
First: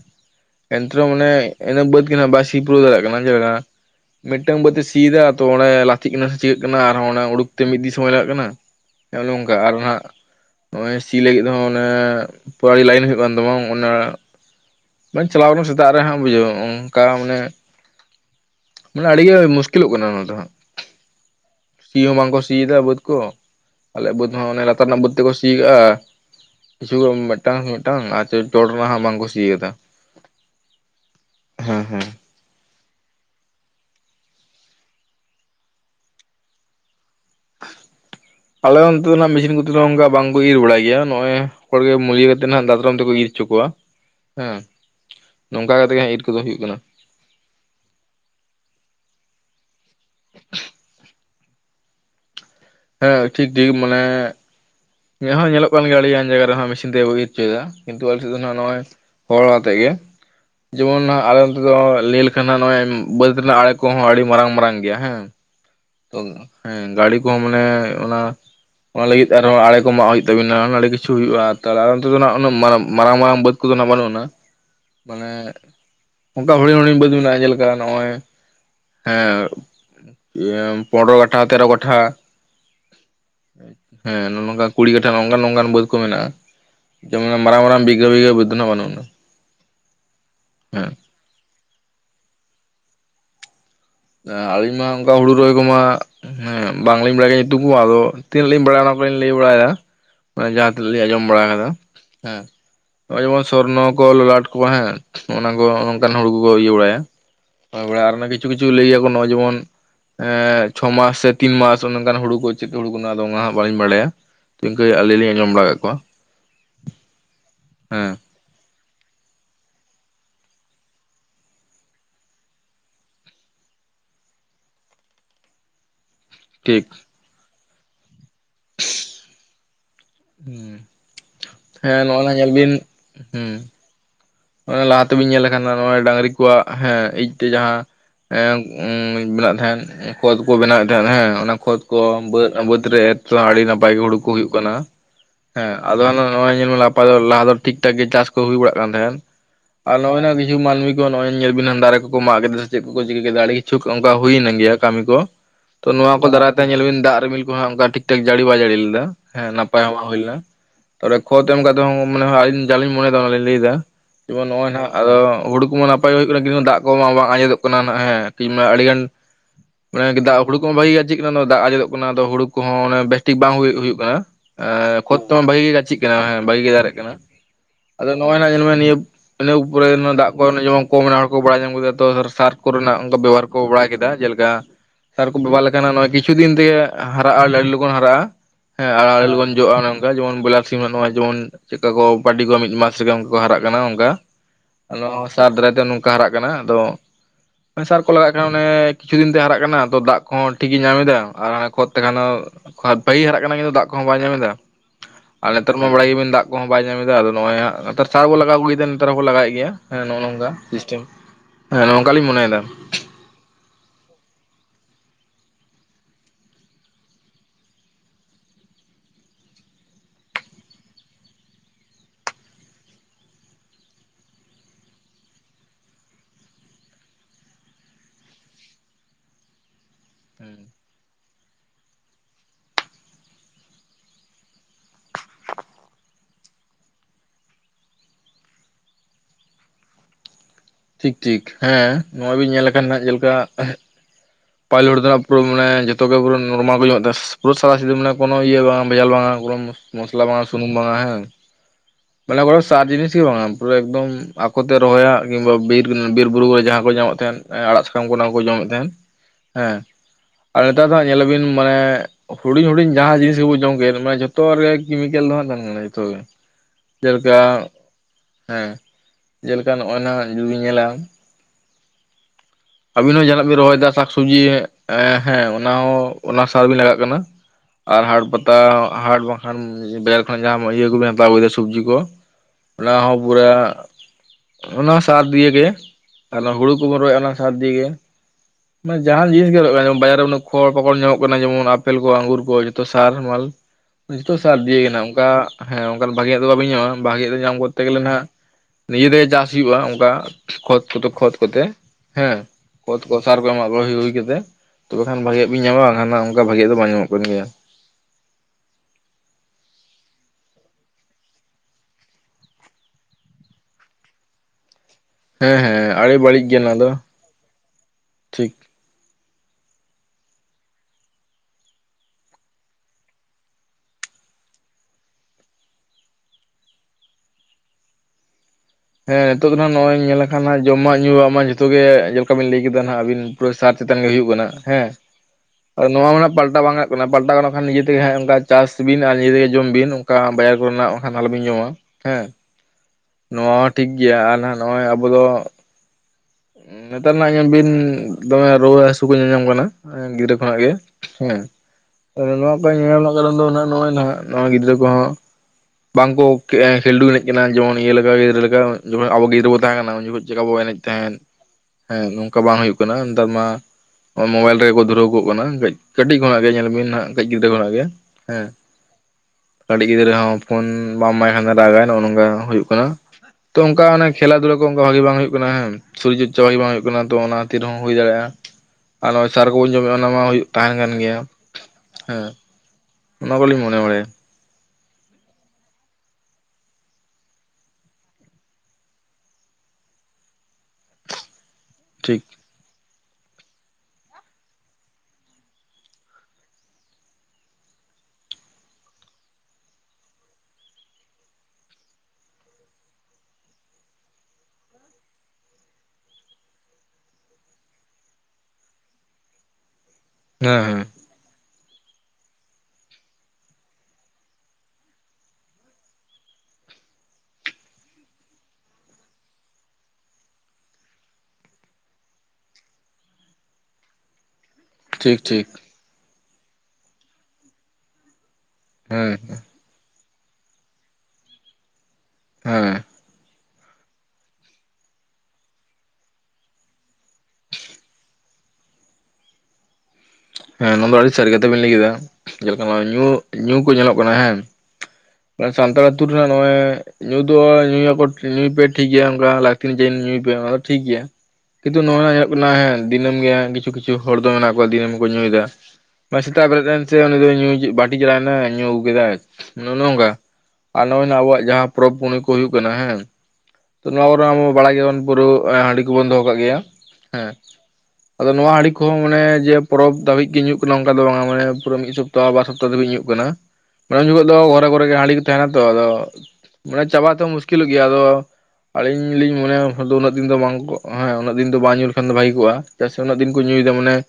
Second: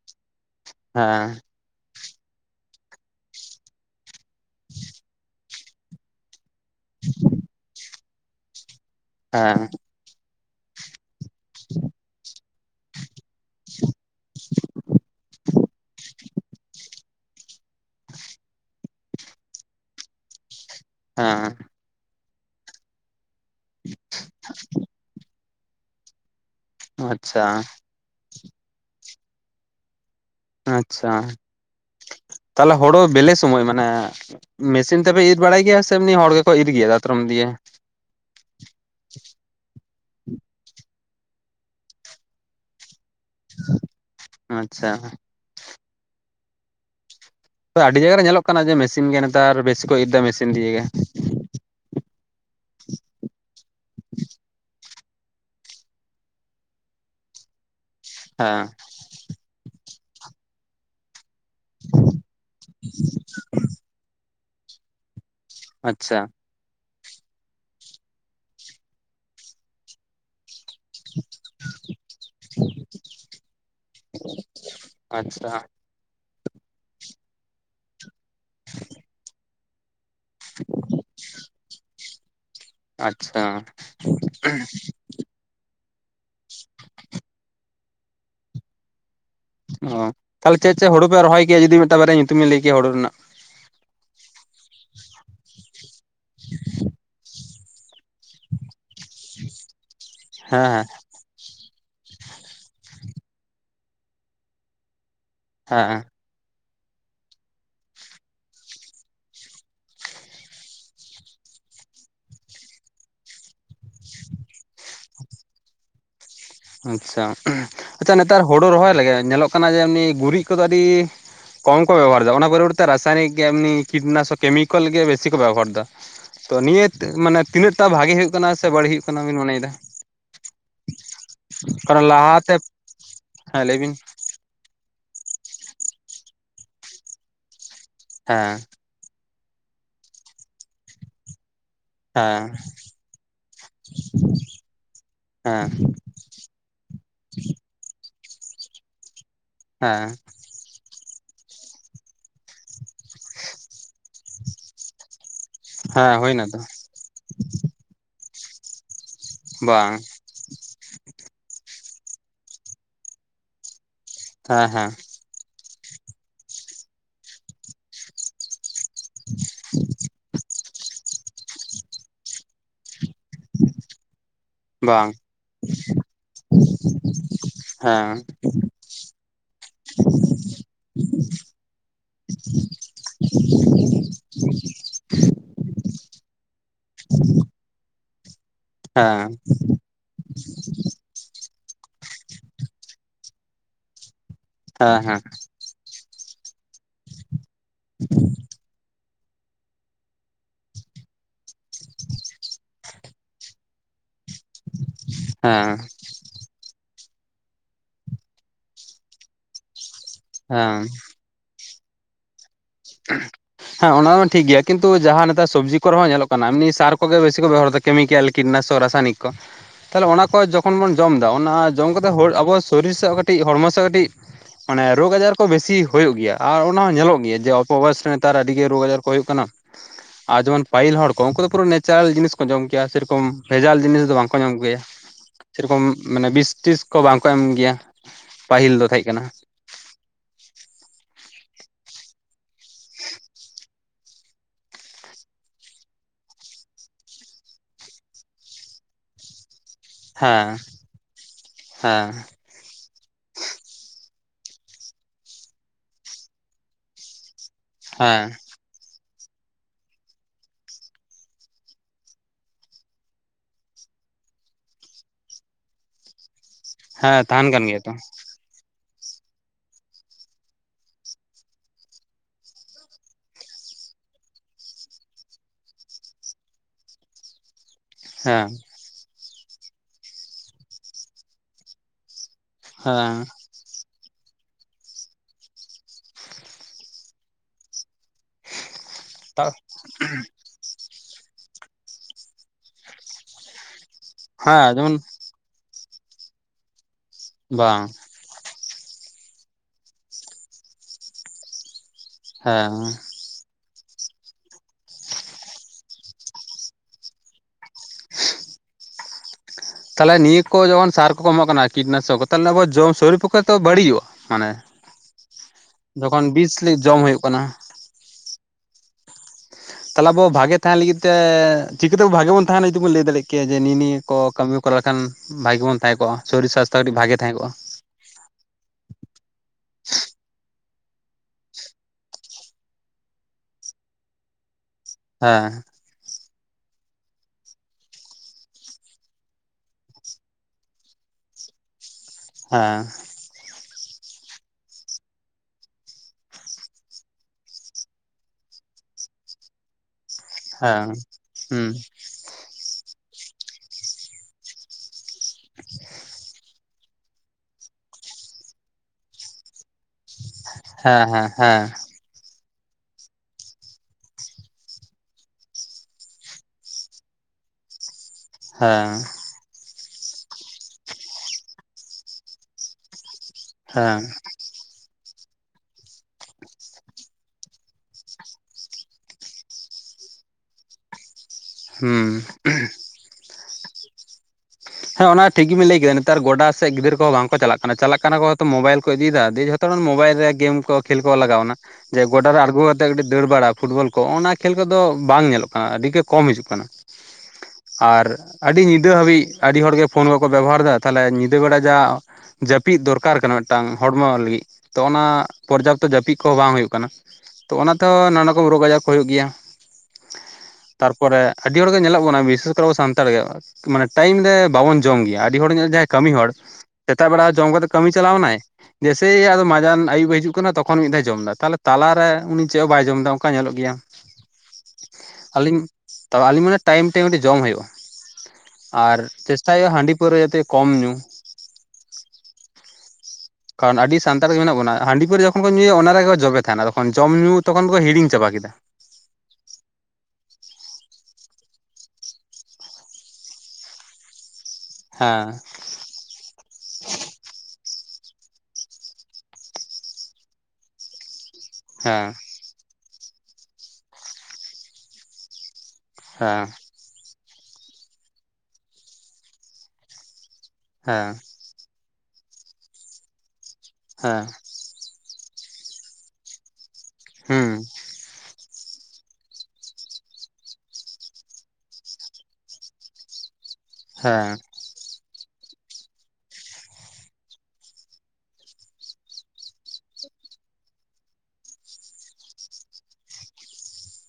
S1: ᱮᱛᱨᱚ
S2: ᱦᱮᱸ
S1: ᱢᱟᱱᱮ ᱤᱱᱟᱹ ᱵᱟᱹᱛ ᱜᱮᱱᱦᱟᱜ ᱵᱟᱭ ᱥᱤ ᱯᱨᱟᱹᱣ ᱫᱟᱲᱮᱭᱟᱜ ᱠᱟᱱᱟ ᱪᱮᱞᱮᱠᱟ ᱢᱤᱫᱴᱟᱝ ᱵᱟᱹᱛ ᱮ ᱥᱤ ᱮᱫᱟ ᱛᱚ ᱚᱸᱲᱮ ᱛᱷᱤ ᱠᱟᱱᱟ ᱥᱮ ᱪᱤᱠᱟᱹᱜ ᱠᱟᱱᱟ ᱟᱨᱦᱚᱸ ᱚᱱᱟ ᱩᱰᱩᱠ ᱛᱮ ᱢᱤᱫᱫᱤ ᱥᱚᱢᱚᱭ ᱞᱟᱜᱟᱜ ᱠᱟᱱᱟ ᱚᱱᱮᱝᱠᱟ
S2: ᱦᱮᱸ
S1: ᱟᱨ ᱦᱚᱸ ᱦᱟᱜ ᱱᱚ-ᱚᱭ ᱥᱤ ᱞᱟᱹᱜᱤᱫ ᱦᱚᱸ ᱚᱱᱮ ᱯᱟᱨᱟ ᱜᱮ ᱞᱟᱭᱤᱱ ᱦᱩᱭᱩᱜ ᱠᱟᱱ ᱛᱟᱢᱟ ᱚᱱᱟ ᱦᱚᱞᱟᱧ ᱪᱟᱞᱟᱣ ᱞᱮᱱᱟ ᱥᱮᱛᱟᱜ ᱨᱮ ᱦᱟᱸᱜ ᱵᱩᱡᱷᱟᱹᱣ ᱠᱟ ᱢᱟᱱᱮ, ᱢᱟᱱᱮ ᱟᱹᱰᱤ ᱜᱮ ᱢᱩᱥᱠᱤᱞᱚᱜ ᱠᱟᱱᱟ ᱚᱱᱟ ᱫᱚ ᱦᱟᱸᱜ
S2: [unintelligible]
S1: ᱥᱤ ᱦᱚᱸ ᱵᱟᱠᱚ ᱥᱤ ᱫᱟ ᱵᱟᱹᱛ ᱠᱚ ᱟᱞᱮᱭᱟᱜ ᱵᱟᱹᱫᱽ ᱦᱚᱸ ᱚᱱᱮ ᱞᱟᱛᱟᱨ ᱨᱮᱱᱟᱜ ᱵᱟᱹᱫᱽ ᱛᱮᱠᱚ ᱥᱤ ᱠᱟᱜᱼᱟ ᱠᱤᱪᱷᱩ
S2: ᱟᱪᱪᱷᱟ
S1: ᱢᱤᱫᱴᱟᱝ ᱢᱤᱫᱴᱟᱝ ᱟᱨ ᱪᱚᱴ ᱨᱮᱱᱟᱜ ᱦᱚᱸ ᱵᱟᱝ ᱠᱩ ᱥᱤ ᱠᱟᱫᱟ
S2: ᱟᱪᱪᱷᱟ,
S1: ᱦᱮᱸ ᱦᱮᱸ
S2: ᱛᱟᱦᱚᱞᱮ ᱦᱚᱲᱳ ᱵᱮᱞᱮ ᱥᱚᱢᱚᱭ ᱢᱟᱱᱮ ᱢᱮᱥᱤᱱ ᱛᱮᱯᱮ ᱤᱨ ᱵᱟᱲᱟᱭ ᱜᱮᱭᱟ ᱥᱮ ᱮᱢᱱᱤ ᱦᱚᱲ ᱜᱮᱠᱚ ᱤᱨ ᱜᱮᱭᱟ ᱫᱟᱛᱨᱚᱢ ᱫᱤᱭᱮ
S1: ᱟᱞᱮ ᱚᱱᱛᱮ ᱫᱚ ᱱᱟᱦᱟᱸᱜ ᱢᱮᱥᱤᱱ ᱠᱚᱛᱮ ᱫᱚ ᱚᱱᱠᱟ ᱵᱟᱝᱠᱚ ᱤᱨ ᱵᱟᱲᱟᱭ ᱜᱮᱭᱟ ᱱᱚ-ᱚᱭ ᱦᱚᱲᱜᱮ ᱢᱩᱞᱭᱟᱹ ᱠᱟᱛᱮᱜ ᱦᱟᱸᱜ ᱫᱟᱛᱨᱚᱢ ᱛᱮᱠᱚ ᱤᱨ ᱪᱚᱠᱚᱣᱟ ᱦᱮᱸ
S2: ᱟᱪᱪᱷᱟ
S1: ᱱᱚᱝᱠᱟ ᱠᱟᱛᱮᱜ ᱜᱮ ᱦᱟᱸᱜ ᱤᱨ ᱠᱚᱫᱚ ᱦᱩᱭᱩᱜ ᱠᱟᱱᱟ
S2: ᱟᱹᱰᱤ ᱡᱟᱭᱜᱟ ᱨᱮ ᱧᱮᱞᱚᱜ ᱠᱟᱱᱟ ᱡᱮ ᱢᱮᱥᱤᱱ ᱜᱮ ᱱᱮᱛᱟᱨ ᱵᱮᱥᱤ ᱠᱚ ᱤᱨ ᱫᱟ ᱢᱮᱥᱤᱱ ᱫᱤᱭᱮ
S1: [unintelligible] ᱢᱟᱱᱮ ᱧᱮᱞ ᱦᱚᱸ ᱧᱮᱞᱚᱜ ᱠᱟᱱ ᱜᱮᱭᱟ ᱟᱹᱰᱤ ᱜᱟᱱ ᱡᱟᱭᱜᱟ ᱨᱮᱦᱚᱸ ᱢᱮᱥᱤᱱ ᱛᱮ ᱠᱚ ᱤᱨ ᱦᱚᱪᱚᱭᱮᱫᱟ ᱠᱤᱱᱛᱩ ᱟᱞᱮ ᱥᱮᱫ ᱫᱚ ᱦᱟᱸᱜ
S2: ᱦᱮᱸ
S1: ᱱᱚᱼᱚᱭ ᱦᱚᱲ ᱟᱛᱮᱜ ᱜᱮ ᱡᱮᱢᱚᱱ ᱦᱟᱜ ᱟᱞᱮ ᱫᱚ ᱞᱟᱹᱭ ᱞᱮᱠᱷᱟᱱ ᱱᱚᱼᱚᱭ ᱵᱟᱹᱫᱽ ᱨᱮᱱᱟᱜ ᱟᱲᱮ ᱠᱚᱦᱚᱸ ᱟᱹᱰᱤ ᱢᱟᱨᱟᱝ ᱢᱟᱨᱟᱝ ᱜᱮᱭᱟ ᱦᱮᱸ ᱛᱚ
S2: ᱟᱪᱪᱷᱟ
S1: ᱦᱮᱸ ᱜᱟᱹᱲᱤ ᱠᱚᱦᱚᱸ ᱢᱟᱱᱮ ᱚᱱᱟ, ᱚᱱᱟ ᱞᱟᱹᱜᱤᱫ ᱛᱮ ᱟᱨᱦᱚᱸ ᱟᱲᱮ ᱠᱚ ᱢᱟᱜ ᱦᱩᱭᱩᱜ ᱛᱟᱵᱤᱱᱟ ᱟᱹᱰᱤ ᱠᱤᱪᱷᱩ ᱦᱩᱭᱩᱜᱼᱟ ᱛᱟᱦᱞᱮ ᱟᱨ ᱚᱱᱛᱮ ᱫᱚ ᱦᱟᱸᱜ ᱢᱟᱨᱟᱝ ᱢᱟᱨᱟᱝ ᱵᱟᱹᱫᱽ ᱠᱚᱫᱚ ᱱᱦᱟᱜ ᱵᱟᱹᱱᱩᱜ ᱟᱱᱟ
S2: ᱟᱪᱪᱷᱟ
S1: ᱢᱟᱱᱮᱜ ᱚᱱᱠᱟ ᱦᱩᱰᱤᱧ ᱦᱩᱰᱤᱧ ᱵᱟᱹᱫᱽ ᱢᱮᱱᱟᱜᱼᱟ ᱡᱮᱞᱮᱠᱟ ᱱᱚᱜᱼᱚᱭ ᱦᱮᱸ ᱯᱚᱱᱨᱚ ᱠᱟᱴᱷᱟ ᱛᱮᱨᱚ ᱠᱟᱴᱷᱟ
S2: ᱟᱪᱪᱷᱟ
S1: ᱦᱮᱸ ᱱᱚᱝᱠᱟ ᱠᱩᱲᱤ ᱠᱟᱴᱷᱟ ᱱᱚᱝᱠᱟᱱ ᱱᱚᱝᱠᱟᱱ ᱵᱟᱹᱫᱽ ᱠᱚ ᱢᱮᱱᱟᱜᱼᱟ ᱡᱮᱢᱚᱱ ᱢᱟᱨᱟᱝ ᱢᱟᱨᱟᱝ ᱵᱤᱜᱷᱟᱹ ᱵᱤᱜᱷᱟᱹ ᱵᱟᱹᱫᱽ ᱫᱚ ᱦᱟᱜ ᱵᱟᱹᱱᱩᱜ ᱟᱱᱟ
S2: ᱚ ᱛᱟᱦᱚᱞᱮ ᱪᱮᱫ
S1: ᱦᱮᱸ
S2: ᱪᱮᱫ ᱦᱩᱲᱩ ᱯᱮ ᱨᱚᱦᱚᱭ ᱠᱮᱭᱟ ᱡᱩᱫᱤ ᱢᱤᱫᱴᱟᱝ ᱵᱟᱨᱭᱟ ᱧᱩᱛᱩᱢ ᱵᱤᱧ ᱞᱟᱹᱭ ᱠᱮᱭᱟ ᱦᱩᱲᱩ ᱨᱮᱱᱟᱜ
S1: ᱦᱮᱸ ᱟᱞᱤᱧ ᱢᱟ ᱚᱱᱠᱟ ᱦᱩᱲᱩ ᱨᱚᱦᱚᱭ ᱠᱚᱢᱟ ᱦᱮᱸ ᱵᱟᱝᱞᱤᱧ ᱵᱟᱲᱟᱭ ᱜᱮᱭᱟ ᱧᱩᱛᱩᱢ ᱠᱚ ᱟᱫᱚ ᱛᱤᱱᱟᱹᱜ ᱞᱤᱧ ᱵᱟᱲᱟᱭᱟ ᱚᱱᱟ ᱠᱚᱞᱤᱧ ᱞᱟᱹᱭ ᱵᱟᱲᱟᱭᱟ ᱢᱟᱱᱮ
S2: ᱦᱮᱸ
S1: ᱡᱟᱦᱟᱸ ᱛᱤᱱᱟᱹᱜ ᱞᱤᱧ ᱟᱸᱡᱚᱢ ᱵᱟᱲᱟ ᱟᱠᱟᱫᱟ ᱦᱮᱸ ᱱᱚᱜᱼᱚᱭ ᱡᱮᱢᱚᱱ ᱥᱚᱨᱱᱚ ᱠᱚ ᱞᱚᱞᱟᱴ ᱠᱚ ᱦᱮᱸ ᱚᱱᱟ ᱠᱚ
S2: ᱦᱮᱸ
S1: ᱱᱚᱝᱠᱟᱱ ᱦᱚᱲᱩ ᱠᱚᱠᱚ ᱤᱭᱟᱹ ᱵᱟᱲᱟᱭᱟ ᱟᱨ ᱠᱤᱪᱷᱩ ᱠᱤᱪᱷᱩ ᱞᱟᱹᱭ ᱜᱮᱭᱟ ᱠᱚ ᱱᱚᱭ ᱡᱮᱢᱚᱱ ᱮ ᱪᱷᱚ ᱢᱟᱥ ᱥᱮ ᱛᱤᱱ ᱢᱟᱥ ᱩᱱᱚᱜᱟᱱ ᱦᱩᱲᱩ ᱠᱚ ᱪᱮᱫ ᱦᱩᱲᱩ ᱠᱟᱱᱟ ᱟᱫᱚ ᱚᱱᱟ ᱵᱟᱹᱞᱤᱧ ᱵᱟᱲᱟᱭᱟ ᱱᱤᱱᱠᱟᱹ ᱟᱞᱤᱧ ᱞᱤᱧ ᱟᱸᱡᱚᱢ ᱵᱟᱲᱟ ᱟᱠᱟᱜ ᱠᱚᱣᱟ
S2: ᱟᱪᱪᱷᱟ
S1: ᱦᱮᱸ
S2: ᱟᱪᱪᱷᱟ ᱱᱮᱛᱟᱨ ᱦᱩᱲᱩ ᱨᱚᱦᱚᱭ ᱨᱮᱜᱮ ᱧᱮᱞᱚᱜ ᱠᱟᱱᱟ ᱡᱮ ᱜᱩᱨᱤᱡ ᱠᱚᱫᱚ ᱟᱹᱰᱤ ᱠᱚᱢ ᱠᱚ ᱵᱮᱵᱚᱦᱟᱨᱫᱟ ᱚᱱᱟ ᱯᱚᱨᱤᱵᱚᱨᱛᱮ ᱨᱟᱥᱟᱭᱱᱤᱠ ᱮᱢᱱᱤ ᱠᱤᱴᱱᱟᱥᱚᱠ ᱠᱮᱢᱤᱠᱮᱞ ᱜᱮ ᱵᱮᱥᱤ ᱠᱚ ᱵᱮᱵᱚᱦᱟᱨᱮᱫᱟ ᱛᱚ
S1: ᱴᱷᱤᱠ
S2: ᱱᱤᱭᱟᱹ ᱢᱟᱱᱮ ᱛᱤᱱᱟᱹᱜ ᱴᱟᱜ ᱵᱷᱟᱜᱮ ᱦᱩᱭᱩᱜ ᱠᱟᱱᱟ ᱥᱮ ᱵᱟᱹᱲᱤᱡ ᱦᱩᱭᱩᱜ ᱠᱟᱱᱟ ᱵᱤᱱ ᱢᱚᱱᱮᱭ ᱮᱫᱟ ᱚᱱᱟ
S1: ᱦᱮᱸ ᱱᱚᱜᱼᱱᱟ ᱧᱮᱞ
S2: ᱞᱟᱦᱟᱛᱮ
S1: ᱵᱤᱱ ᱦᱩᱸ
S2: ᱦᱮᱸ ᱞᱟᱹᱭ ᱵᱤᱱ
S1: ᱞᱟᱦᱟ ᱛᱮᱵᱤᱱ ᱧᱮᱞ ᱞᱮᱱᱠᱷᱟᱱ ᱱᱚᱜᱚᱭ ᱰᱟᱺᱝᱨᱤ ᱠᱚᱣᱟᱜ ᱦᱮᱸ ᱤᱡ ᱛᱮ ᱡᱟᱦᱟᱸ ᱮ
S2: ᱦᱮᱸ
S1: ᱵᱮᱱᱟᱜ ᱛᱟᱦᱮᱸᱱ ᱠᱷᱚᱛ ᱠᱚ ᱵᱮᱱᱟᱣᱮᱫ ᱛᱟᱦᱮᱸᱫ ᱦᱮᱸ ᱚᱱᱟ ᱠᱷᱚᱛ ᱠᱚ ᱵᱟᱹᱫᱽ
S2: ᱦᱮᱸ
S1: ᱵᱟᱹᱫᱽ ᱨᱮ ᱮᱨ ᱛᱮ ᱟᱹᱰᱤ ᱱᱟᱯᱟᱭ ᱜᱮ ᱦᱩᱲᱩ ᱠᱚ ᱦᱩᱭᱩᱜ ᱠᱟᱱᱟ ᱦᱮᱸ ᱟᱫᱚ ᱦᱟᱜ ᱱᱚᱜᱚᱭ ᱧᱮᱞ ᱢᱮ ᱟᱯᱟᱛᱚᱛᱚ ᱞᱟᱦᱟ ᱫᱚ ᱴᱷᱤᱠ ᱴᱷᱟᱠ ᱜᱮ ᱪᱟᱥ ᱠᱚ ᱦᱩᱭ ᱵᱟᱲᱟᱜ ᱠᱟᱱ ᱛᱟᱦᱮᱸᱫ ᱟᱨ
S2: ᱦᱮᱸ
S1: ᱱᱚᱜᱚᱭ ᱱᱟᱜ ᱠᱤᱪᱷᱩ ᱢᱟᱹᱱᱢᱤ ᱠᱚ ᱱᱚᱜᱼᱚᱭ ᱧᱮᱞ ᱵᱤᱱ ᱫᱟᱨᱮ ᱠᱚᱠᱚ ᱢᱟᱜ ᱠᱮᱫᱟ ᱥᱮ ᱪᱮᱫ ᱠᱚ ᱪᱤᱠᱟᱹ ᱠᱮᱫᱟ ᱟᱹᱰᱤ ᱠᱤᱪᱷᱩ ᱚᱱᱠᱟ ᱦᱩᱭᱮᱱ ᱜᱮᱭᱟ ᱠᱟᱹᱢᱤ ᱠᱚ ᱛᱚ
S2: ᱦᱮᱸ
S1: ᱱᱚᱣᱟ ᱠᱚ
S2: ᱦᱩᱭᱱᱟ
S1: ᱫᱟᱨᱟᱭ
S2: ᱛᱚ
S1: ᱛᱮ ᱧᱮᱞ ᱵᱤᱱ ᱫᱟᱜ ᱨᱤᱢᱤᱞ ᱠᱚᱦᱚᱸ ᱚᱱᱠᱟ ᱴᱷᱤᱠ ᱴᱷᱟᱠ ᱡᱟᱹᱲᱤ ᱵᱟᱭ ᱡᱟᱹᱲᱤ ᱞᱮᱫᱟ ᱦᱮᱸ ᱱᱟᱯᱟᱭ ᱦᱚᱸ ᱵᱟᱝ ᱦᱩᱭ ᱞᱮᱱᱟ ᱛᱚᱯᱮ ᱠᱷᱚᱛ ᱮᱢ ᱠᱟᱛᱮ ᱦᱚᱸ ᱢᱟᱱᱮ ᱟᱹᱞᱤᱧ ᱡᱟ ᱞᱤᱧ ᱢᱚᱱᱮ ᱮᱫᱟ ᱚᱱᱟ ᱞᱤᱧ ᱞᱟᱹᱭ ᱮᱫᱟ ᱡᱮᱢᱚᱱ
S2: ᱦᱮᱸ
S1: ᱱᱚᱜᱼᱚᱭ ᱱᱟᱜ
S2: ᱦᱮᱸ
S1: ᱟᱫᱚ ᱦᱩᱲᱩ ᱠᱚᱢᱟ ᱱᱟᱯᱟᱭ ᱦᱩᱭᱩᱜ ᱠᱟᱱᱟ ᱠᱤᱱᱛᱩ ᱫᱟᱜ ᱠᱚᱢᱟ ᱢᱟ ᱵᱟᱝ ᱟᱸᱡᱮᱫᱚᱜ ᱠᱟᱱᱟ ᱦᱮᱸ ᱟᱞᱤᱧ ᱢᱟ ᱟᱹᱰᱤ ᱜᱟᱱ ᱢᱟᱱᱮ ᱫᱟᱜ ᱦᱩᱲᱩ ᱠᱚᱦᱚᱸ ᱵᱷᱟᱹᱜᱮ ᱜᱮ ᱜᱟᱪᱷᱤᱜ ᱠᱟᱱᱟ ᱫᱟᱜ ᱟᱸᱡᱮᱫᱚᱜ ᱠᱟᱱᱟ ᱟᱫᱚ ᱦᱩᱲᱩ ᱠᱚᱦᱚᱸ ᱵᱮᱥᱴᱷᱤᱠ ᱵᱟᱝ ᱦᱩᱭᱩᱜ ᱠᱟᱱᱟ
S2: ᱵᱟᱝ
S1: ᱠᱷᱚᱛ ᱛᱚᱢᱟ ᱵᱷᱟᱹᱜᱤ ᱜᱮ ᱜᱟᱪᱷᱤᱜ ᱠᱟᱱᱟ ᱦᱮ ᱵᱷᱟᱹᱜᱤ ᱜᱮ ᱫᱟᱨᱮᱜ ᱠᱟᱱᱟ
S2: ᱦᱮᱸ
S1: ᱟᱫᱚ ᱱᱚᱜᱼᱚᱭ ᱱᱟᱜ ᱧᱮᱞᱢᱮ ᱱᱤᱭᱟᱹ ᱤᱱᱟᱹ ᱯᱚᱨᱮ ᱫᱟᱜ ᱠᱚ ᱡᱮᱢᱚᱱ ᱠᱚᱢ ᱨᱮᱱᱟᱜ ᱦᱚᱲ ᱠᱚ ᱵᱟᱲᱟᱭ ᱧᱟᱢ ᱠᱮᱫᱟ ᱛᱚ ᱥᱟᱨ ᱠᱚᱨᱮ ᱚᱱᱠᱟ ᱵᱮᱵᱚᱦᱟᱨ ᱠᱚ ᱠᱚ ᱵᱟᱲᱟ ᱠᱮᱫᱟ ᱡᱮᱞᱮᱠᱟ ᱥᱟᱨ ᱠᱚ ᱵᱮᱵᱷᱟᱨ ᱞᱮᱠᱷᱟᱱ ᱱᱚᱜᱚᱭ ᱠᱤᱪᱷᱩ ᱫᱤᱱ ᱛᱮ ᱦᱟᱨᱟᱜᱼᱟ ᱟᱰᱤ ᱞᱚᱜᱚᱱ ᱦᱟᱨᱟᱜᱼᱟ ᱦᱮᱸ ᱟᱹᱰᱤ ᱞᱚᱜᱚᱱ ᱡᱚᱜᱼᱟ ᱠᱟ ᱡᱮᱢᱚᱱ ᱵᱚᱭᱞᱟᱨ ᱥᱤᱢ ᱱᱚᱜᱚᱭ ᱡᱮᱢᱚᱱ ᱪᱮᱠᱟ ᱠᱚ ᱯᱟᱴᱤ ᱠᱚ ᱢᱤᱫ ᱢᱟᱥ ᱨᱮᱜᱮ ᱠᱚ ᱦᱟᱨᱟᱜ ᱠᱟᱱᱟ ᱚᱱᱠᱟ ᱟᱫᱚ ᱥᱟᱨ ᱫᱟᱨᱟᱭ ᱛᱮ ᱱᱚᱝᱠᱟ ᱦᱟᱨᱟᱜ ᱠᱟᱱᱟ ᱟᱫᱚ ᱥᱟᱨ ᱠᱚ ᱞᱟᱜᱟᱜ ᱠᱟᱱᱟ ᱚᱱᱮ ᱠᱤᱪᱷᱩ ᱫᱤᱱ ᱛᱮ ᱦᱟᱨᱟᱜ ᱠᱟᱱᱟ ᱛᱚ ᱫᱟᱜ ᱠᱚᱦᱚᱸ ᱴᱷᱤᱠ ᱜᱮ ᱧᱟᱢ ᱮᱫᱟ ᱟᱨ ᱚᱱᱟ ᱠᱷᱚᱛ ᱛᱮᱠᱷᱟᱱ ᱫᱚ ᱠᱷᱚᱛ ᱯᱟᱹᱦᱤ ᱦᱟᱨᱟᱜ ᱠᱟᱱᱟ ᱠᱤᱱᱛᱩ ᱫᱟᱜ ᱠᱚᱦᱚᱸ ᱵᱟᱭ ᱧᱟᱢᱮᱫᱟ ᱟᱨ
S2: ᱦᱮᱸ ᱦᱮᱸ
S1: ᱱᱮᱛᱟᱨ ᱢᱟ ᱵᱟᱲᱟᱭ ᱜᱮᱭᱟᱵᱤᱱ ᱫᱟᱜ ᱠᱚᱦᱚᱸ ᱵᱟᱭ ᱧᱟᱢᱮᱫᱟ ᱟᱫᱚ ᱱᱚᱜᱼᱚᱭ ᱦᱟᱜ ᱱᱟᱨ ᱥᱟᱨ ᱵᱚ ᱞᱟᱜᱟᱣ ᱟᱹᱜᱩᱭᱮᱫᱟ ᱱᱮᱛᱟᱨ ᱦᱚᱸᱵᱚ ᱞᱟᱜᱟᱭᱮᱫ ᱜᱮᱭᱟ ᱦᱮᱸ ᱱᱚᱜᱚ ᱱᱚᱝᱠᱟ ᱥᱤᱥᱴᱮᱢ ᱦᱮᱸᱜ ᱱᱚᱝᱠᱟᱞᱤᱧ ᱢᱚᱱᱮᱭ ᱮᱫᱟ
S2: ᱦᱮᱸ ᱦᱮᱸ ᱚᱱᱟ ᱫᱚ ᱴᱷᱤᱠ ᱜᱮᱭᱟ ᱠᱤᱱᱛᱩ ᱡᱟᱦᱟᱸ ᱱᱮᱛᱟᱨ ᱥᱚᱵᱡᱤ ᱠᱚᱨᱮ ᱦᱚᱸ ᱧᱮᱞᱚᱜ ᱠᱟᱱᱟ ᱮᱢᱱᱤ ᱥᱟᱨ ᱠᱚᱜᱮ ᱵᱮᱥᱤ ᱠᱚ ᱵᱮᱵᱚᱦᱟᱨ ᱮᱫᱟ ᱠᱮᱢᱤᱠᱮᱞ ᱠᱤᱴᱱᱟᱥᱚᱠ ᱨᱟᱥᱟᱭᱟᱱᱤᱠ ᱠᱚ ᱛᱟᱦᱚᱞᱮ ᱚᱱᱟ ᱠᱚ ᱡᱚᱠᱷᱚᱱ ᱵᱚᱱ ᱡᱚᱢ ᱮᱫᱟ ᱚᱱᱟ ᱡᱚᱢ ᱠᱟᱛᱮᱫ ᱦᱚᱲ ᱟᱵᱚ ᱥᱚᱨᱤᱨ ᱥᱮᱫ ᱠᱟᱹᱴᱤᱡ ᱦᱚᱲᱢᱚ ᱥᱮᱫ ᱠᱟᱹᱴᱤᱡ ᱢᱟᱱᱮ ᱨᱳᱜᱽ ᱟᱡᱟᱨ ᱠᱚ ᱵᱮᱥᱤ ᱦᱩᱭᱩᱜ ᱜᱮᱭᱟ ᱟᱨ ᱚᱱᱟ ᱧᱮᱞᱚᱜ ᱜᱮᱭᱟ ᱡᱮ ᱚᱠᱛᱚ ᱵᱚᱭᱮᱥ ᱨᱮ ᱱᱮᱛᱟᱨ ᱟᱹᱰᱤ ᱜᱮ ᱨᱳᱜ ᱟᱡᱟᱨ ᱠᱚ ᱦᱩᱭᱩᱜ ᱠᱟᱱᱟ ᱟᱨ ᱡᱮᱢᱚᱱ ᱯᱟᱦᱤᱞ ᱦᱚᱲ ᱠᱚ ᱩᱱᱠᱩ ᱫᱚ ᱯᱩᱨᱟᱹ ᱱᱮᱪᱟᱨᱮᱞ ᱡᱤᱱᱤᱥ ᱠᱚ ᱡᱚᱢ ᱠᱮᱭᱟ ᱥᱮᱨᱚᱠᱚᱢ ᱵᱷᱮᱡᱟᱞ ᱡᱤᱱᱤᱥ ᱫᱚ ᱵᱟᱝᱠᱚ ᱡᱚᱢ ᱠᱮᱭᱟ ᱥᱮᱨᱚᱠᱚᱢ ᱢᱟᱱᱮ ᱵᱤᱥ ᱴᱤᱥ ᱠᱚ ᱵᱟᱝ ᱠᱚ ᱮᱢ ᱜᱮᱭᱟ ᱯᱟᱹᱦᱤᱞ ᱫᱚ ᱛᱟᱦᱮᱸ ᱠᱟᱱᱟ
S1: ᱴᱷᱤᱠ ᱴᱷᱤᱠ ᱦᱮᱸ ᱱᱚᱣᱟ ᱵᱤᱱ ᱧᱮᱞ ᱞᱮᱠᱷᱟᱱ ᱦᱟᱜ ᱡᱮᱞᱮᱠᱟ ᱯᱟᱦᱤᱞ ᱦᱚᱲ ᱫᱚ ᱯᱩᱨᱟᱹ ᱢᱟᱱᱮ ᱡᱚᱛᱚ ᱜᱮ ᱯᱩᱨᱟᱹ ᱱᱚᱨᱢᱟᱞ ᱠᱚ ᱡᱚᱢᱮᱜ ᱛᱟᱦᱮᱫ ᱯᱩᱨᱟᱹ ᱥᱟᱫᱟ ᱥᱤᱫᱟᱹ ᱠᱚᱱᱚ ᱤᱭᱟᱹ ᱵᱟᱝᱟ ᱵᱷᱮᱡᱟᱞ ᱵᱟᱝᱟ ᱠᱳᱱᱳ ᱢᱚᱥᱞᱟ ᱵᱟᱝᱟ
S2: ᱦᱮᱸ
S1: ᱥᱩᱱᱩᱢ ᱵᱟᱝᱟ ᱦᱮᱸ
S2: ᱦᱮᱸ
S1: ᱚᱱᱟ ᱠᱚ ᱥᱟᱨ ᱡᱤᱱᱤᱥ ᱜᱮ ᱵᱟᱝᱟ ᱯᱩᱨᱟᱹ ᱮᱠᱫᱚᱢ ᱟᱠᱚᱛᱮ ᱨᱚᱦᱚᱭᱟ ᱠᱤᱱᱵᱟ ᱵᱤᱨ ᱵᱤᱨ ᱵᱩᱨᱩ ᱠᱚᱨᱮ ᱡᱟᱦᱟᱸ ᱠᱚ ᱧᱟᱢᱚᱜ ᱛᱟᱦᱮᱸᱫ ᱮᱸ ᱟᱲᱟᱜ ᱥᱟᱠᱟᱢ ᱠᱚ
S2: ᱦᱮᱸ
S1: ᱚᱱᱟ ᱠᱚ ᱡᱚᱢᱮᱫ ᱛᱟᱦᱮᱸᱱ ᱦᱮᱸ ᱟᱨ ᱱᱮᱛᱟᱨ ᱫᱚ ᱦᱟᱜ ᱧᱮᱞ ᱟᱵᱤᱱ ᱢᱟᱱᱮ ᱦᱩᱰᱤᱧ ᱦᱩᱰᱤᱧ ᱡᱟᱦᱟᱸ ᱡᱤᱱᱤᱥ ᱜᱮᱵᱚ ᱡᱚᱢ ᱠᱮᱫ ᱢᱟᱱᱮ ᱡᱚᱛᱚ ᱟᱜ ᱨᱮᱜᱮ ᱠᱮᱢᱤᱠᱮᱞ ᱫᱚ ᱦᱟᱸᱜ ᱛᱟᱦᱮᱱ ᱠᱟᱱᱟ ᱡᱚᱛᱚ ᱜᱮ
S2: ᱦᱮᱸ
S1: ᱡᱮᱞᱮᱠᱟ
S2: ᱛᱟᱦᱮᱱ ᱠᱟᱱ ᱜᱮᱭᱟ ᱛᱚ
S1: ᱦᱮᱸ ᱡᱮᱞᱮᱠᱟ ᱱᱚᱜᱚᱭ ᱱᱟᱜ ᱡᱩᱜᱤᱧ ᱧᱮᱞᱟ ᱟᱵᱤᱱ ᱦᱚᱸ ᱡᱟᱦᱟᱱᱟᱜ ᱵᱤᱱ ᱨᱚᱦᱚᱭ ᱮᱫᱟ ᱥᱟᱠ ᱥᱚᱵᱡᱤ ᱦᱮᱸ ᱚᱱᱟᱦᱚᱸ ᱚᱱᱟ ᱥᱟᱨ ᱵᱤᱱ ᱞᱟᱜᱟᱜ ᱠᱟᱱᱟ? ᱟᱨ ᱦᱟᱴ
S2: ᱦᱮᱸ
S1: ᱯᱟᱛᱟ ᱦᱟᱴ ᱵᱟᱝ ᱠᱷᱟᱱ ᱵᱟᱡᱟᱨ ᱠᱷᱚᱱᱟᱜ ᱡᱟᱦᱟᱸ ᱤᱭᱟᱹ ᱠᱚᱵᱮᱱ ᱦᱟᱛᱟᱣ ᱟᱹᱜᱩᱭᱟ ᱥᱚᱵᱽᱡᱤ ᱠᱚ᱾ ᱚᱱᱟᱦᱚᱸ
S2: ᱦᱮᱸ
S1: ᱯᱩᱨᱟᱹ ᱚᱱᱟ ᱥᱟᱨ ᱫᱤᱭᱮ ᱜᱮ ᱟᱨ ᱦᱩᱲᱩ ᱠᱚᱵᱚᱱ ᱨᱚᱦᱚᱭᱟ ᱚᱱᱟ ᱥᱟᱨ ᱫᱤᱜᱮ ᱢᱟᱱᱮ ᱡᱟᱦᱟᱱ ᱡᱤᱱᱤᱥ ᱜᱮᱞᱚᱜ ᱠᱟᱱᱟ ᱵᱟᱡᱟᱨ ᱨᱮ ᱩᱱᱟᱜ ᱠᱷᱚᱲ ᱯᱟᱚᱠᱚᱲ ᱧᱟᱢᱚᱜ ᱠᱟᱱᱟ ᱡᱮᱢᱚᱱ ᱟᱯᱮᱞ ᱠᱚ ᱟᱝᱜᱩᱨ ᱠᱚ ᱡᱚᱛᱚ ᱥᱟᱨ ᱢᱟᱞ ᱡᱚᱛᱚ ᱥᱟᱨ
S2: ᱦᱮᱸ
S1: ᱫᱤᱭᱮ
S2: ᱡᱮᱢᱚᱱ
S1: ᱚᱱᱠᱟ ᱦᱮᱸ ᱚᱱᱠᱟ ᱵᱷᱟᱜᱮᱭᱟᱜ ᱫᱚ ᱵᱟᱵᱤᱱ ᱧᱟᱢᱟ ᱵᱷᱟᱜᱤᱭᱟᱜ ᱫᱚ ᱧᱟᱢ ᱠᱚᱨᱛᱮ
S2: ᱵᱟᱝ
S1: ᱜᱮᱞᱮ ᱱᱟᱜ ᱱᱤᱡᱮ ᱛᱮ ᱪᱟᱥ ᱦᱩᱭᱩᱜᱼᱟ ᱚᱱᱠᱟ ᱠᱷᱚᱛ ᱠᱷᱚᱛ ᱠᱷᱚᱛ ᱠᱚᱛᱮ᱾
S2: ᱦᱮᱸ
S1: ᱥᱟᱨ ᱠᱚ ᱮᱢᱟ ᱠᱚᱣᱟ ᱦᱩᱭᱛᱮᱫ ᱛᱚᱵᱮᱠᱷᱟᱱ ᱵᱷᱟᱜᱤᱭᱟᱜ ᱵᱤᱱ ᱧᱟᱢᱟ ᱵᱟᱝ ᱠᱷᱟᱱ ᱚᱱᱠᱟ ᱵᱷᱟᱜᱤᱭᱟᱜ ᱫᱚ ᱵᱟᱝ ᱧᱟᱢᱚᱜ ᱠᱟᱱ ᱜᱮᱭᱟ᱾
S2: ᱛᱟᱦᱚᱞᱮ ᱱᱤᱭᱟᱹ ᱠᱚ ᱡᱚᱠᱷᱚᱱ ᱥᱟᱨ ᱠᱚᱠᱚ ᱮᱢᱚᱜ ᱠᱟᱱᱟ ᱠᱤᱴᱱᱟᱥᱚᱠ ᱠᱚ ᱛᱟᱦᱚᱞᱮ ᱟᱵᱚ ᱡᱚᱢ ᱥᱚᱨᱤᱨ ᱯᱚᱠᱠᱷᱮ ᱛᱚ ᱵᱟᱹᱲᱤᱡᱚᱜ ᱟ᱾ ᱢᱟᱱᱮ
S1: ᱦᱮᱸ ᱦᱮᱸ ᱟᱹᱰᱤ
S2: ᱡᱚᱠᱷᱚᱱ
S1: ᱵᱟᱹᱲᱤᱡ
S2: ᱵᱤᱥ
S1: ᱜᱮᱭᱟ ᱱᱚᱣᱟ
S2: ᱞᱟᱹᱜᱤᱫ
S1: ᱫᱚ
S2: ᱡᱚᱢ ᱦᱩᱭᱩᱜ ᱠᱟᱱᱟ ᱾
S1: ᱴᱷᱤᱠ
S2: ᱛᱟᱦᱚᱞᱮ ᱟᱵᱚ ᱵᱷᱟᱜᱮ ᱛᱟᱦᱮᱱ ᱞᱟᱹᱜᱤᱫ ᱛᱮ ᱪᱤᱠᱟᱹ ᱛᱮᱵᱚ ᱵᱷᱟᱜᱮ ᱵᱚᱱ ᱛᱟᱦᱮᱱᱟ ᱡᱩᱫᱤ ᱵᱚᱱ ᱞᱟᱹᱭ ᱫᱟᱲᱮᱭᱟᱜ ᱠᱮᱭᱟ ᱡᱮ ᱱᱤᱭᱟᱹ ᱱᱤᱭᱟᱹ ᱠᱚ ᱠᱟᱹᱢᱤ ᱠᱚᱨᱟᱣ ᱞᱮᱠᱷᱟᱱ ᱵᱷᱟᱜᱮ ᱵᱚᱱ ᱛᱟᱦᱮᱸ ᱠᱚᱜᱼᱟ ᱾ ᱥᱚᱨᱤᱨ ᱥᱟᱥᱛᱷᱚ ᱠᱟᱹᱴᱤᱡ ᱵᱷᱟᱜᱮ ᱛᱟᱦᱮᱸ ᱠᱚᱜᱼᱟ᱾
S1: ᱦᱮᱸ ᱱᱤᱛᱚᱜ ᱫᱚᱦᱟᱜ ᱱᱚᱜᱼᱚᱭ ᱧᱮᱞ ᱞᱮᱠᱷᱟᱱ ᱦᱟᱜ ᱡᱚᱢᱟᱜ ᱧᱩᱣᱟᱜ ᱢᱟ ᱡᱚᱛᱚᱜ ᱜᱮ ᱪᱮᱫᱞᱮᱠᱟ ᱵᱤᱱ ᱞᱟᱹᱭ ᱠᱮᱫᱟ ᱦᱟᱜ ᱟᱹᱵᱤᱱ ᱯᱩᱨᱟᱹ ᱥᱟᱨ ᱪᱮᱛᱟᱱ ᱜᱮ ᱦᱩᱭᱩᱜ ᱠᱟᱱᱟ ᱦᱮᱸ
S2: ᱦᱮᱸ
S1: ᱟᱫᱚ ᱱᱚᱣᱟ ᱢᱟᱦᱟᱜ ᱯᱟᱞᱴᱟᱣ ᱵᱟᱝᱜᱟᱱᱚᱜ ᱠᱟᱱᱟ ᱯᱟᱞᱴᱟᱣ ᱜᱟᱱᱚᱜ ᱠᱷᱟᱱ ᱱᱤᱡᱮ ᱛᱮᱜᱮ ᱦᱟᱜ ᱚᱱᱠᱟ ᱪᱟᱥ ᱵᱤᱱ ᱟᱨ ᱱᱤᱡᱮᱜᱮ ᱡᱚᱢ ᱵᱤᱱ᱾ ᱚᱱᱠᱟ ᱵᱟᱡᱟᱨ ᱠᱚᱨᱮᱱᱟᱜ ᱚᱱᱠᱟ ᱟᱞᱚᱵᱤᱱ ᱡᱚᱢᱟ ᱾ ᱦᱮᱸ
S2: ᱦᱮᱸ
S1: ᱱᱚᱣᱟ ᱦᱚᱸ ᱴᱷᱤᱠ ᱜᱮᱭᱟ ᱟᱨ ᱱᱷᱟᱜ ᱱᱚᱜᱼᱚᱭ ᱟᱵᱚ ᱫᱚ ᱼᱼ ᱱᱮᱛᱟᱨ ᱱᱷᱟᱜ ᱞᱮᱧ ᱵᱤᱱ ᱫᱚᱢᱮ ᱨᱩᱣᱟᱹ ᱦᱟᱹᱥᱩ ᱠᱚ ᱧᱟᱧᱟᱢ ᱠᱟᱱᱟ᱾ ᱜᱤᱫᱽᱟᱹ ᱠᱚ ᱠᱷᱚᱱᱟᱜ ᱜᱮ
S2: ᱦᱮᱸ
S1: ᱦᱮᱸ
S2: ᱦᱩᱸ
S1: ᱛᱟᱦᱟᱞᱮ ᱱᱚᱣᱟ ᱠᱚ ᱧᱮᱞ ᱧᱟᱢ ᱨᱮᱱᱟᱜ ᱠᱟᱨᱚᱱ ᱫᱚ ᱩᱱᱟᱹᱜ ᱱᱚᱜᱼᱚᱭ ᱱᱟᱦᱟᱜ ᱱᱚᱣᱟ ᱜᱤᱫᱽᱨᱟᱹ ᱠᱚᱦᱚᱸ ᱵᱟᱝ ᱠᱚ ᱼᱼ [unintelligible] ᱠᱷᱮᱞᱰᱩ ᱮᱱᱮᱡ ᱠᱟᱱᱟ ᱡᱮᱢᱚᱱ ᱤᱭᱟᱹ ᱞᱮᱠᱟ ᱜᱤᱫᱨᱟᱹ ᱞᱮᱠᱟ ᱡᱚᱠᱷᱚᱱ ᱟᱵᱚ ᱜᱤᱫᱽᱨᱟᱹ ᱵᱚ ᱛᱟᱦᱮᱸ ᱠᱟᱱᱟ ᱩᱱ ᱡᱚᱠᱷᱚᱡ ᱼᱼ
S2: ᱦᱮᱸ ᱦᱮᱸ ᱦᱮᱸ
S1: ᱦᱮᱸ ᱱᱚᱝᱠᱟ ᱵᱟᱝ ᱦᱩᱭᱩᱜ ᱠᱟᱱᱟ ᱱᱮᱛᱟᱨ ᱢᱟ। ᱱᱚᱜᱼᱚᱭ ᱢᱳᱵᱟᱭᱤᱞ ᱨᱮ ᱜᱮ ᱠᱚ ᱫᱷᱩᱨᱟᱹᱣ ᱠᱚᱜ ᱠᱟᱱᱟ᱾ ᱠᱟᱹᱡ ᱠᱟᱹᱴᱤᱡ ᱠᱷᱚᱱᱟᱜ ᱜᱮ ᱧᱮᱞ ᱵᱤᱱ ᱱᱷᱟᱜ ᱠᱟᱹᱡ ᱜᱤᱫᱽᱨᱟᱹ ᱠᱷᱚᱱᱟᱜ ᱜᱮ। ᱦᱮᱸ ᱠᱟᱹᱴᱤᱡ ᱜᱤᱫᱽᱨᱟᱹ ᱦᱚᱸ ᱯᱷᱳᱱ ᱵᱟᱢ ᱮᱢᱟᱭ ᱠᱷᱟᱱ ᱫᱚ ᱨᱟᱜᱟᱭ᱾ ᱱᱚᱜᱼᱚ ᱱᱚᱝᱠᱟ ᱦᱩᱭᱩᱜ ᱠᱟᱱᱟ। ᱛᱚ ᱚᱱᱠᱟ
S2: ᱦᱮᱸ
S1: ᱚᱱᱮ ᱠᱷᱮᱞᱟ ᱫᱩᱞᱟ ᱠᱚ ᱚᱱᱠᱟ ᱵᱷᱟᱜᱤ ᱵᱟᱝ ᱦᱩᱭᱩᱜ ᱠᱟᱱᱟ ᱦᱮᱸ। ᱥᱚᱨᱩᱨ ᱪᱚᱨᱪᱟ ᱜᱮ ᱵᱟᱝ ᱦᱩᱭᱩᱜ ᱠᱟᱱᱟ ᱛᱚ ᱚᱱᱟ ᱠᱷᱛᱤᱨ ᱨᱮᱦᱚᱸ ᱦᱩᱭ ᱫᱟᱲᱮᱭᱟᱜᱼᱟ ᱾ ᱟᱨ ᱱᱚᱜᱼᱚᱭ ᱥᱟᱨ ᱠᱚᱵᱚᱱ ᱡᱚᱢᱮᱫᱼᱟ ᱚᱱᱟ ᱢᱟ ᱦᱩᱭᱩᱜ ᱛᱟᱦᱮᱱ ᱠᱟᱱ ᱜᱮᱭᱟ᱾
S2: ᱦᱩᱸ
S1: ᱦᱮᱸ ᱚᱱᱟ ᱵᱟᱞᱤᱧ ᱢᱚᱱᱮ ᱵᱟᱲᱟᱭᱟ।
S2: ᱦᱮᱸ ᱚᱱᱟ ᱴᱷᱤᱠ ᱜᱮᱵᱤᱱ ᱞᱟᱹᱭ ᱠᱮᱫᱟ ᱱᱮᱛᱟᱨ ᱜᱚᱰᱟ ᱥᱮᱫ ᱜᱤᱫᱽᱨᱟᱹ ᱠᱚ ᱦᱚᱸ ᱵᱟᱝᱠᱚ ᱪᱟᱞᱟᱜ ᱠᱟᱱᱟ᱾ ᱪᱟᱞᱟᱜ ᱠᱟᱱᱟ ᱠᱚ ᱦᱚᱭᱛᱚ ᱢᱚᱵᱟᱭᱤᱞ ᱠᱚ ᱤᱫᱤᱭᱮᱫᱟ᱾ [unintelligible] ᱡᱚᱛᱚ ᱦᱚᱲ ᱢᱳᱵᱟᱭᱤᱞ ᱨᱮ ᱜᱮᱢ ᱠᱚ ᱠᱷᱮᱞ ᱠᱚ ᱞᱟᱜᱟᱣᱱᱟ ᱡᱮ
S1: ᱴᱷᱤᱠ
S2: ᱜᱚᱰᱟ ᱨᱮ ᱟᱬᱜᱚ ᱼᱼ ᱠᱟᱹᱴᱤᱡ ᱫᱟᱹᱲ ᱵᱟᱲᱟ ᱯᱷᱩᱴᱵᱚᱞ ᱠᱚ ᱚᱱᱟ ᱠᱷᱮᱞ ᱠᱚᱫᱚ ᱵᱟᱝ ᱧᱮᱞᱚᱜ ᱠᱟᱱᱟ ᱟᱹᱰᱤ ᱜᱮ ᱠᱚᱢ ᱦᱤᱡᱩᱜ ᱠᱟᱱᱟ। ᱟᱨ ᱟᱹᱰᱤ ᱧᱤᱫᱟᱹ ᱦᱟᱹᱵᱤᱡ ᱟᱹᱰᱤ ᱦᱚᱲ ᱜᱮ ᱯᱷᱳᱱ ᱢᱟᱠᱚ ᱵᱮᱵᱚᱦᱟᱨᱮᱫᱟ᱾ ᱛᱟᱞᱦᱮ ᱧᱤᱫᱟᱹ ᱵᱮᱲᱟ ᱡᱟ ᱼᱼ ᱡᱟᱹᱯᱤᱫ ᱫᱚᱨᱠᱟᱨ ᱠᱟᱱᱟ ᱢᱤᱫᱴᱟᱱ ᱦᱚᱲᱢᱚ ᱞᱟᱹᱜᱤᱫ ᱛᱚ ᱚᱱᱟ ᱯᱚᱨᱡᱟᱯᱛᱚ ᱡᱟᱹᱯᱤᱫ ᱠᱚ ᱦᱚᱸ ᱵᱟᱝ ᱦᱩᱭᱩᱜ ᱠᱟᱱᱟ। ᱛᱚ ᱚᱱᱟ ᱛᱮᱦᱚᱸ ᱱᱟᱱᱟ ᱨᱚᱠᱚᱢ ᱨᱳᱜᱽ ᱟᱡᱟᱨ ᱠᱚ ᱦᱩᱭᱩᱜ ᱜᱮᱭᱟ।
S1: ᱦᱮᱸ ᱦᱮᱸ
S2: ᱛᱟᱨ ᱯᱚᱨᱮ ᱟᱹᱰᱤ ᱦᱚᱲᱜᱮ ᱧᱮᱞᱚᱜ ᱵᱚᱱᱟ ᱵᱤᱥᱮᱥ ᱠᱚᱨᱮ ᱟᱵᱚ ᱥᱟᱱᱛᱟᱲ ᱜᱮ ᱢᱟᱱᱮ ᱼᱼ ᱴᱟᱭᱤᱢ ᱨᱮ ᱵᱟᱵᱚᱱ ᱡᱚᱢ ᱜᱮᱭᱟ ᱟᱹᱰᱤ ᱦᱚᱲ [unintelligible] ᱡᱟᱦᱟᱸᱭ ᱠᱟᱹᱢᱤ ᱦᱚᱲ ᱥᱮᱛᱟᱜ ᱵᱮᱲᱟ ᱡᱚᱢ ᱠᱟᱛᱮᱫ ᱠᱟᱹᱢᱤ ᱪᱟᱞᱟᱣᱱᱟᱭ ᱡᱮᱥᱮ ᱟᱫᱚ ᱢᱟᱡᱟᱱ ᱟᱹᱭᱩᱵ ᱮ ᱦᱤᱡᱩᱜ ᱠᱟᱱᱟ ᱛᱚᱠᱷᱚᱱ ᱢᱤᱫ ᱫᱷᱟᱣ ᱡᱚᱢ ᱮᱫᱟ ᱛᱟᱦᱚᱞᱮ ᱛᱟᱞᱟᱨᱮ ᱩᱱᱤ ᱪᱮᱫ ᱦᱚᱸ ᱵᱟᱭ ᱡᱚᱢ ᱮᱫᱟ ᱚᱱᱠᱟ ᱧᱮᱞᱚᱜ ᱜᱮᱭᱟ।
S1: [inaudible] ᱴᱷᱤᱠ
S2: ᱟᱹᱞᱤᱧ ᱛᱟᱣ ᱟᱹᱞᱤᱧ ᱢᱟᱱᱮ ᱴᱟᱭᱤᱢ ᱴᱟᱭᱤᱢ ᱨᱮ ᱡᱚᱢ ᱦᱩᱭᱩᱜᱼᱟ। ᱟᱨ
S1: ᱦᱮᱸ
S2: ᱪᱮᱥᱴᱟᱭ ᱦᱩᱭᱩᱜᱼᱟ ᱦᱟᱺᱰᱤ ᱯᱟᱹᱣᱨᱟᱹ ᱡᱟᱛᱮ ᱠᱚᱢ ᱧᱩ।
S1: ᱦᱮᱸ
S2: ᱠᱟᱨᱚᱱ ᱟᱹᱰᱤ ᱥᱟᱱᱛᱟᱲ ᱜᱮ ᱢᱮᱱᱟᱜ ᱵᱚᱱᱟ ᱦᱟᱺᱰᱤ ᱯᱟᱹᱣᱨᱟᱹ ᱡᱚᱠᱷᱚᱱ ᱠᱚ ᱧᱩᱭᱟ ᱚᱱᱟ ᱨᱮᱜᱮᱠᱚ ᱡᱚᱵᱮ ᱛᱟᱦᱮᱱᱟ ᱛᱚᱠᱷᱚᱱ ᱡᱚᱢ ᱧᱩ ᱛᱚᱠᱷᱚᱱ ᱠᱚ ᱦᱤᱲᱤᱧ ᱪᱟᱵᱟ ᱠᱮᱫᱟ।
S1: ᱦᱮᱸ ᱱᱚᱣᱟ ᱫᱚ ᱟᱹᱰᱤ ᱥᱟᱹᱨᱤ ᱠᱟᱛᱷᱟ ᱵᱤᱱ ᱞᱟᱹᱭ ᱠᱮᱫᱟ᱾ ᱡᱮᱞᱮᱠᱟ ᱱᱚᱜᱼᱚᱭ ᱧᱩᱻ ᱧᱩ ᱠᱚ ᱧᱮᱞᱚᱜ ᱠᱟᱱᱟ ᱦᱮᱸ
S2: ᱦᱮᱸ
S1: ᱥᱟᱱᱛᱟᱲ ᱟᱹᱛᱩ ᱨᱮ ᱱᱚᱜᱼᱚᱭ ᱼᱼ ᱧᱩ ᱫᱚ ᱧᱩᱭᱟᱠᱚ ᱧᱩᱭ ᱯᱮ ᱴᱷᱤᱠ ᱜᱮᱭᱟ᱾ ᱚᱱᱠᱟ ᱞᱟᱹᱠᱛᱤ ᱚᱱᱩᱡᱟᱭᱤ ᱧᱩᱭ ᱯᱮ ᱚᱱᱟ ᱫᱚ ᱴᱷᱤᱠ ᱜᱮᱭᱟ। ᱠᱤᱱᱛᱩ ᱱᱚᱜᱼᱚᱭ
S2: ᱦᱮᱸ
S1: ᱱᱷᱟᱜ ᱧᱮᱞᱚᱜ ᱠᱟᱱᱟ ᱫᱤᱥᱟᱹᱢ ᱜᱮ ᱦᱟᱸᱜ ᱠᱤᱪᱷᱩ ᱠᱤᱪᱷᱩ ᱦᱚᱲ ᱫᱚ ᱢᱮᱱᱟᱜ ᱠᱚᱣᱟ ᱫᱤᱱᱟᱹᱢ ᱜᱮ ᱠᱚ ᱧᱩᱭᱮᱫᱟ। ᱢᱟᱱᱮ
S2: ᱦᱮᱸ
S1: ᱥᱮᱛᱟᱜ ᱵᱮᱨᱮᱫ ᱮᱱ ᱥᱮ ᱩᱱᱤ ᱫᱚ ᱧᱩ ᱵᱟᱹᱴᱤ ᱪᱟᱞᱟᱣᱮᱱᱟ ᱧᱩ ᱟᱹᱜᱩ ᱠᱮᱫᱟᱭ ᱚᱱᱮ ᱚᱝᱠᱟ। ᱟᱨ ᱱᱚᱜᱼᱚᱭ
S2: ᱦᱮᱸ
S1: ᱱᱷᱟᱜ ᱟᱵᱚᱣᱟᱜ ᱡᱟᱦᱟᱸ ᱯᱚᱨᱚᱵᱽ ᱯᱩᱱᱩᱭ ᱠᱚ ᱦᱩᱭᱩᱜ ᱠᱟᱱᱟ ᱦᱮᱸ ᱛᱚ ᱱᱚᱣᱟ
S2: ᱦᱮᱸ
S1: ᱠᱚᱨᱮ ᱟᱵᱚ ᱼᱼ ᱵᱟᱰᱟᱭ ᱜᱮᱭᱟᱰᱚᱱ ᱯᱟᱹᱣᱨᱟᱹ ᱦᱟᱺᱰᱤ ᱠᱚᱵᱚᱱ ᱫᱚᱦᱚ ᱠᱟᱜ ᱜᱮᱭᱟ ᱦᱮᱸ ᱟᱫᱚ ᱱᱚᱣᱟ ᱦᱟᱰᱤ ᱼᱼ ᱠᱚ ᱠᱚ ᱦᱚᱸ ᱢᱟᱱᱮ ᱡᱮ ᱯᱚᱨᱚᱵᱽ ᱫᱷᱟᱹᱵᱤᱡ ᱜᱮ ᱧᱩᱜ ᱠᱟᱱᱟ ᱚᱱᱠᱟ ᱫᱚ ᱵᱟᱝ ᱢᱟᱱᱮ ᱯᱩᱨᱟᱹ ᱢᱤᱫ ᱥᱚᱯᱛᱟᱦᱚ ᱵᱟᱨ ᱥᱚᱯᱛᱟᱦᱚ ᱫᱷᱟᱹᱵᱤᱡ ᱧᱩᱜ ᱠᱟᱱᱟ। ᱢᱟᱱᱮ ᱩᱱ ᱡᱚᱠᱷᱚᱡ
S2: ᱦᱮᱸ
S1: ᱫᱚ ᱜᱷᱚᱨᱮ ᱜᱷᱚᱨᱮ ᱜᱮ ᱦᱟᱺᱰᱤ ᱠᱚ ᱛᱟᱦᱮᱱᱟ ᱛᱚ ᱟᱫᱚ ᱢᱟᱱᱮ ᱪᱟᱵᱟᱜ ᱛᱮᱦᱚᱸ ᱢᱩᱥᱠᱤᱞᱚᱜ ᱜᱮᱭᱟ ᱟᱫᱚ। ᱟᱞᱤᱧ ᱞᱤᱧ ᱢᱚᱱᱮᱭᱟ ᱫᱚ ᱩᱱᱟᱹᱜ ᱫᱤᱱ ᱫᱚ ᱵᱟᱝ ᱠᱚᱜ ᱦᱮᱸ ᱩᱱᱟᱹᱜ ᱫᱤᱱ ᱫᱚ ᱵᱟᱝ ᱧᱩ ᱞᱮᱠᱷᱟᱱ ᱫᱚ ᱵᱷᱟᱜᱤ ᱠᱚᱜᱼᱟ। ᱪᱟᱜ ᱥᱮ ᱩᱱᱟᱹᱜ ᱫᱤᱱ ᱠᱚ ᱧᱩᱭᱮᱫᱟ ᱢᱟᱱᱮ ᱼᱼ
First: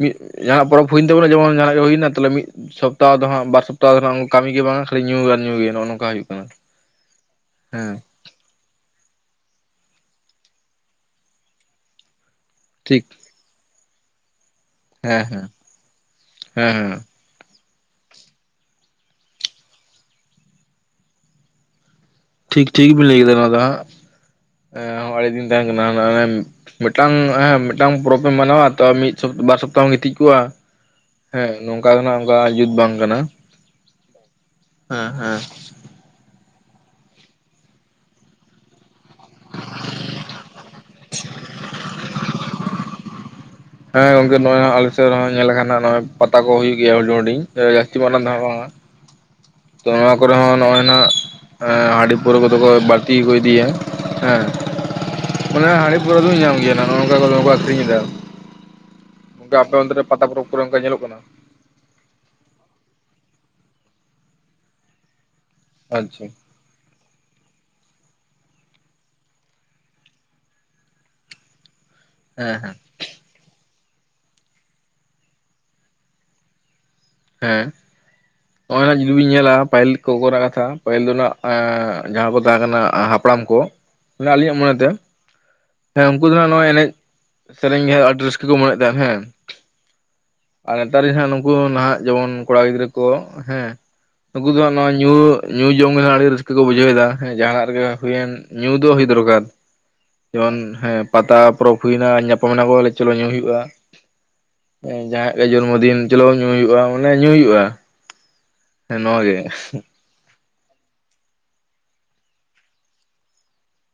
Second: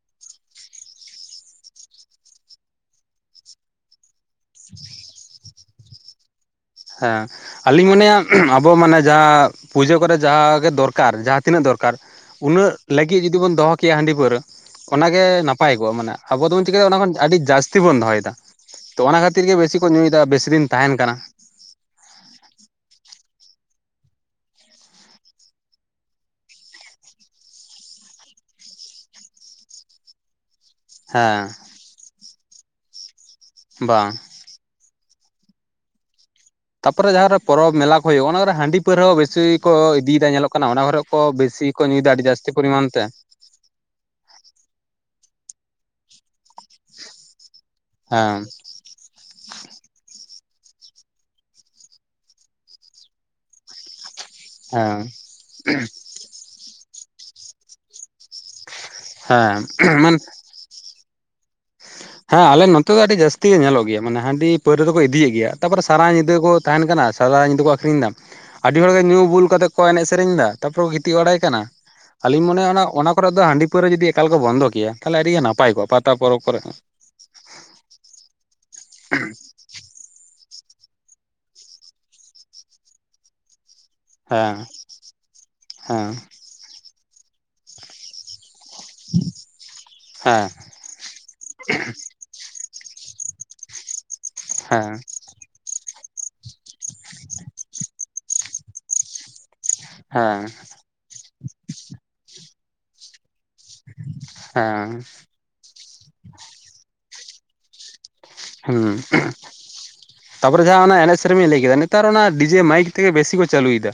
S1: ᱢᱤᱫ ᱡᱟᱦᱟᱱᱟᱜ ᱯᱚᱨᱚᱵᱽ ᱦᱩᱭᱮᱱ ᱛᱟᱵᱚᱱᱟ ᱡᱮᱢᱚᱱ ᱡᱟᱦᱱᱟᱜ ᱜᱮ ᱦᱩᱭᱮᱱᱟ ᱛᱟᱦᱟᱞᱮ ᱢᱤᱫ ᱥᱚᱯᱛᱟᱦᱚ ᱫᱚ ᱦᱟᱸᱜ ᱵᱟᱨ ᱥᱚᱯᱛᱚ [inaudible] ᱠᱟᱹᱢᱤ ᱜᱮ ᱵᱟᱝᱟ ᱠᱷᱟᱹᱞᱤ ᱧᱩ ᱟᱨ ᱧᱩ ᱜᱮ ᱱᱚᱜᱼ ᱱᱚᱝᱠᱟ ᱦᱩᱭᱩᱜ ᱠᱟᱱᱟ
S2: ᱦᱮᱸ ᱟᱹᱞᱤᱧ
S1: ᱦᱮᱸ
S2: ᱢᱚᱱᱮᱭᱟ ᱼᱼ ᱟᱵᱚ ᱢᱟᱱᱮ ᱡᱟᱦᱟᱸ ᱯᱩᱡᱟᱹ ᱠᱚᱨᱮ ᱡᱟ ᱜᱮ ᱫᱚᱨᱠᱟᱨ ᱡᱟᱦᱟᱸ ᱛᱤᱱᱟᱹᱜ ᱫᱚᱨᱠᱟᱨ ᱼᱼ ᱩᱱᱟᱹᱜ
S1: ᱴᱷᱤᱠ
S2: ᱞᱟᱹᱜᱤᱫ ᱡᱩᱫᱤ ᱵᱚᱱ ᱫᱚᱦᱚ ᱠᱮᱭᱟ ᱦᱟᱺᱰᱤ ᱯᱟᱹᱣᱨᱟᱹ ᱚᱱᱟ
S1: ᱦᱮᱸ
S2: ᱜᱮ
S1: ᱦᱮᱸ
S2: ᱱᱟᱯᱟᱭ ᱠᱚᱜᱼᱟ᱾ ᱢᱟᱱᱮ ᱟᱵᱚ ᱫᱚᱵᱚᱱ
S1: ᱦᱮᱸ
S2: ᱪᱤᱠᱟᱹᱭ-ᱟ
S1: ᱦᱮᱸ
S2: ᱚᱱᱟ ᱠᱷᱚᱱ ᱼᱼ ᱟᱹᱰᱤ ᱡᱟᱹᱥᱛᱤ ᱵᱚᱱ ᱫᱚᱦᱚᱭᱮᱫᱟ ᱛᱚ ᱚᱱᱟ ᱠᱷᱟᱹᱛᱤᱨ ᱜᱮ ᱵᱮᱥᱤ ᱠᱚ ᱧᱩᱭᱮᱫᱟ ᱵᱮᱥᱤ ᱫᱤᱱ ᱛᱟᱦᱮᱱ ᱠᱟᱱᱟ।
S1: ᱴᱷᱤᱠ ᱴᱷᱤᱠ ᱵᱤᱞ ᱞᱟᱹᱭ ᱟᱠᱟᱫᱟ ᱱᱚᱣᱟ ᱫᱚ ᱦᱟᱸᱜ। ᱦᱳᱭ ᱟᱹᱰᱤ ᱫᱤᱱ ᱛᱟᱦᱮᱸᱱ ᱠᱟᱱᱟ ᱦᱟᱱᱟ [unintelligible] ᱢᱤᱫᱴᱟᱝ ᱦᱮᱸ ᱢᱤᱫᱴᱟᱝ ᱯᱚᱨᱚᱵᱽ ᱮᱢ ᱢᱟᱱᱟᱣᱟ ᱛᱚ ᱢᱤᱫ ᱥᱚᱯᱛ- ᱵᱟᱨ ᱥᱚᱯᱛᱟᱦᱚᱢ ᱜᱤᱛᱤᱡ ᱠᱚᱜᱼᱟ। ᱦᱮᱸ ᱱᱚᱝᱠᱟᱱᱟᱜ ᱚᱱᱠᱟ ᱡᱩᱛ ᱵᱟᱝ ᱠᱟᱱᱟ
S2: ᱵᱟᱝ
S1: ᱦᱮᱸ ᱦᱮᱸ
S2: ᱛᱟᱯᱚᱨᱮ ᱡᱟᱦᱟᱸᱨᱮ ᱯᱚᱨᱚᱵᱽ ᱢᱮᱞᱟ ᱠᱚ ᱦᱩᱭᱩᱜ ᱚᱱᱟ ᱠᱚᱨᱮ ᱦᱟᱺᱰᱤ ᱯᱟᱹᱣᱨᱟᱹ ᱵᱮᱥᱤ ᱠᱚ ᱤᱫᱤᱭᱮᱫᱟ ᱧᱮᱞᱚᱜ ᱠᱟᱱᱟ ᱚᱱᱟ ᱠᱚᱨᱮ ᱠᱚ ᱵᱮᱥᱤ ᱠᱚ ᱱᱩᱭᱫᱟ ᱟᱹᱰᱤ ᱡᱟᱥᱛᱤ ᱯᱚᱨᱤᱢᱟᱱ ᱛᱮ
S1: ᱦᱮᱸ ᱜᱚᱝᱠᱮ ᱱᱚᱜ-ᱚᱭ ᱟᱞᱮᱥᱮᱫ ᱨᱮ ᱦᱚᱸ ᱧᱮᱞ ᱟᱠᱟᱱᱟ ᱱᱚᱜᱚᱭ ᱯᱟᱛᱟ ᱠᱚ ᱦᱩᱭᱩᱜ ᱜᱮᱭᱟ ᱦᱩᱰᱤᱧ ᱦᱩᱰᱤᱧ ᱡᱮᱢᱳᱱ [inaudible]
S2: ᱦᱮᱸ
S1: ᱵᱟᱝ-ᱟ ᱛᱚ ᱱᱚᱣᱟ ᱠᱚᱨᱮ ᱦᱚᱸ ᱱᱚᱜ-ᱚᱭ ᱱᱟᱦᱟᱜ ᱦᱟᱺᱰᱤ ᱯᱟᱹᱣᱨᱟᱹ ᱠᱚᱫᱚ ᱠᱚ ᱵᱟᱹᱲᱛᱤ ᱜᱮᱠᱚ ᱤᱫᱤᱭᱟ ᱦᱮᱸ
S2: ᱦᱮᱸ
S1: ᱚᱱᱟ ᱦᱟᱺᱰᱤ ᱯᱟᱹᱣᱨᱟᱹ ᱫᱚᱭ ᱧᱟᱢ ᱜᱮᱭᱟ ᱱᱚᱜ ᱱᱚᱝᱠᱟ ᱫᱚᱢᱮ ᱠᱚ ᱟᱠᱷᱨᱤᱧ ᱮᱫᱟ ᱜᱟᱝᱠᱮ
S2: ᱦᱮᱸ
S1: ᱟᱯᱮ ᱚᱱᱛᱮ ᱨᱮ
S2: ᱢᱟᱱ
S1: ᱯᱟᱛᱟ ᱯᱚᱨᱚᱵᱽ ᱠᱚᱨᱮ ᱚᱱᱠᱟ ᱧᱮᱞᱚᱜ ᱠᱟᱱᱟ
S2: ᱦᱮᱸ ᱟᱞᱮ ᱱᱚᱛᱮ ᱫᱚ ᱟᱹᱰᱤ ᱡᱟᱹᱥᱛᱤ ᱜᱮ ᱧᱮᱞᱚᱜ ᱜᱮᱭᱟ ᱢᱟᱱᱮ ᱦᱟᱺᱰᱤ ᱯᱟᱹᱣᱨᱟᱹ ᱫᱚᱠᱚ ᱤᱫᱤᱭᱮᱫ ᱜᱮᱭᱟ᱾ ᱛᱟᱯᱚᱨᱮ ᱥᱟᱨᱟ
S1: ᱟᱪᱪᱷᱟ
S2: ᱧᱤᱫᱟᱹ ᱠᱚ ᱼᱼ ᱛᱟᱦᱮᱱ ᱠᱟᱱᱟ ᱥᱟᱨᱟ ᱧᱤᱫᱟᱹ ᱠᱚ ᱟᱠᱷᱨᱤᱧ ᱮᱫᱟ। ᱟᱹᱰᱤ ᱦᱚᱲᱜᱮ ᱧᱩ ᱵᱩᱞ ᱠᱟᱛᱮ ᱠᱚ ᱮᱱᱮᱡ ᱥᱮᱨᱮᱧ ᱫᱟ ᱛᱟᱯᱚᱨᱮ ᱠᱚ ᱜᱤᱛᱤᱡ ᱵᱟᱲᱟᱭ ᱠᱟᱱᱟ ᱟᱹᱞᱤᱧ
S1: ᱦᱮᱸ
S2: ᱢᱚᱱᱮᱭᱟ
S1: ᱦᱮᱸ
S2: ᱚᱱᱟ ᱠᱚᱨᱮ ᱫᱚ ᱦᱟᱺᱰᱤ ᱯᱟᱹᱣᱨᱟᱹ ᱡᱩᱫᱤ ᱮᱠᱟᱞ ᱠᱚ ᱵᱚᱱᱫᱚ ᱠᱮᱭᱟ ᱛᱟᱦᱚᱞᱮ ᱟᱹᱰᱤᱜᱮ ᱱᱟᱯᱟᱭ ᱠᱚᱜ-ᱟ ᱯᱟᱛᱟ ᱯᱚᱨᱚᱵᱽ ᱠᱚᱨᱮ ᱦᱚᱸ
S1: ᱦᱮᱸ ᱱᱚᱜᱚᱭ ᱱᱟ ᱡᱩᱫᱤ ᱵᱤᱱ ᱧᱮᱞᱟ ᱯᱟᱹᱦᱤᱞ ᱠᱚ ᱠᱚᱨᱮᱱᱟᱜ ᱠᱟᱛᱷᱟ ᱯᱟᱹᱦᱤᱞ ᱫᱚ ᱦᱟᱸᱜ ᱡᱟᱦᱟᱸ ᱠᱚ ᱛᱟᱦᱮᱸ ᱠᱟᱱᱟ ᱦᱟᱯᱲᱟᱢ ᱠᱚ
S2: ᱦᱮᱸ
S1: ᱟᱞᱤᱧᱟᱜ ᱢᱚᱱᱮᱛᱮ ᱦᱮᱸ ᱩᱱᱠᱩ ᱫᱚᱦᱟᱜ ᱱᱚᱣᱟ ᱮᱱᱮᱡ ᱥᱮᱨᱮᱧ ᱜᱮ ᱟᱹᱰᱤ ᱨᱟᱹᱥᱠᱟᱹ ᱠᱚ ᱢᱚᱱᱮᱭᱮᱫ ᱛᱟᱦᱮᱸᱱ ᱦᱮᱸ
S2: ᱦᱮᱸ
S1: ᱟᱨ ᱱᱮᱛᱟᱨ ᱡᱟᱸᱦᱟ ᱱᱩᱠᱩ ᱱᱟᱦᱟᱜ ᱡᱮᱢᱚᱱ ᱠᱚᱲᱟ ᱜᱤᱫᱽᱨᱟᱹ ᱠᱚ ᱦᱮᱸ ᱱᱩᱠᱩ ᱫᱚ ᱱᱚᱣᱟ
S2: ᱦᱮᱸ
S1: ᱧᱩ ᱧᱩ ᱡᱚᱢ ᱜᱮᱦᱟᱜ ᱟᱹᱰᱤ ᱨᱟᱹᱥᱠᱟᱹ ᱠᱚ ᱵᱩᱡᱷᱟᱹᱣ ᱮᱫᱟ ᱡᱟᱦᱱᱟᱜ ᱨᱮᱜᱮ ᱦᱩᱭᱮᱱ ᱧᱩ ᱫᱚ ᱦᱩᱭ ᱫᱚᱨᱠᱟᱨ
S2: ᱦᱮᱸ
S1: ᱡᱮᱢᱚᱱ ᱦᱮᱸ ᱯᱟᱛᱟ ᱯᱚᱨᱚᱵᱽ ᱦᱩᱭᱱᱟ ᱧᱟᱯᱟᱢᱱᱟ ᱠᱚ ᱪᱚᱞᱚ ᱧᱩ ᱦᱩᱭᱩᱜ-ᱟ
S2: ᱦᱮᱸ
S1: ᱡᱚᱱᱢᱚ ᱫᱤᱱ ᱪᱚᱞᱚ ᱧᱩᱭ ᱦᱩᱭᱩᱜ-ᱟ ᱢᱟᱱᱮ ᱧᱩᱭ ᱦᱩᱭᱩᱜ-ᱟ
S2: ᱦᱮᱸ ᱛᱟᱯᱚᱨᱮ ᱡᱟᱦᱟᱸ ᱚᱱᱟ ᱮᱱᱮᱡ ᱥᱮᱨᱮᱧ ᱵᱤᱱ ᱞᱟᱹᱭ ᱠᱮᱫᱟ ᱱᱮᱛᱟᱨ ᱚᱱᱟ ᱰᱤᱡᱮ ᱢᱟᱭᱤᱠ ᱛᱮᱜᱮ ᱵᱮᱥᱤ ᱠᱚ ᱪᱟᱹᱞᱩᱭᱮᱫᱟ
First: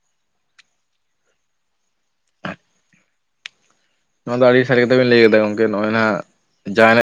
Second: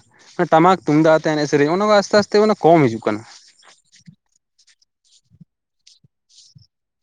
S2: ᱴᱟᱢᱟᱠ ᱛᱩᱢᱫᱟᱜᱛᱮ ᱮᱱᱮᱡ ᱥᱮᱨᱮᱧ ᱚᱱᱟ ᱠᱚ ᱟᱥᱛᱮ ᱟᱥᱛᱮ ᱢᱟᱱᱮ ᱠᱚᱢ ᱦᱤᱡᱩᱜ ᱠᱟᱱᱟ
S1: ᱱᱚᱣᱟ ᱫᱚ ᱟᱹᱰᱤ ᱥᱟᱹᱨᱤ ᱠᱟᱛᱷᱟ ᱵᱤᱱ ᱞᱟᱹᱭ ᱠᱮᱫᱟ ᱜᱚᱝᱠᱮ ᱱᱚᱜ-ᱚᱭ ᱱᱟᱦᱟᱜ ᱡᱟᱦᱟᱱᱟᱜ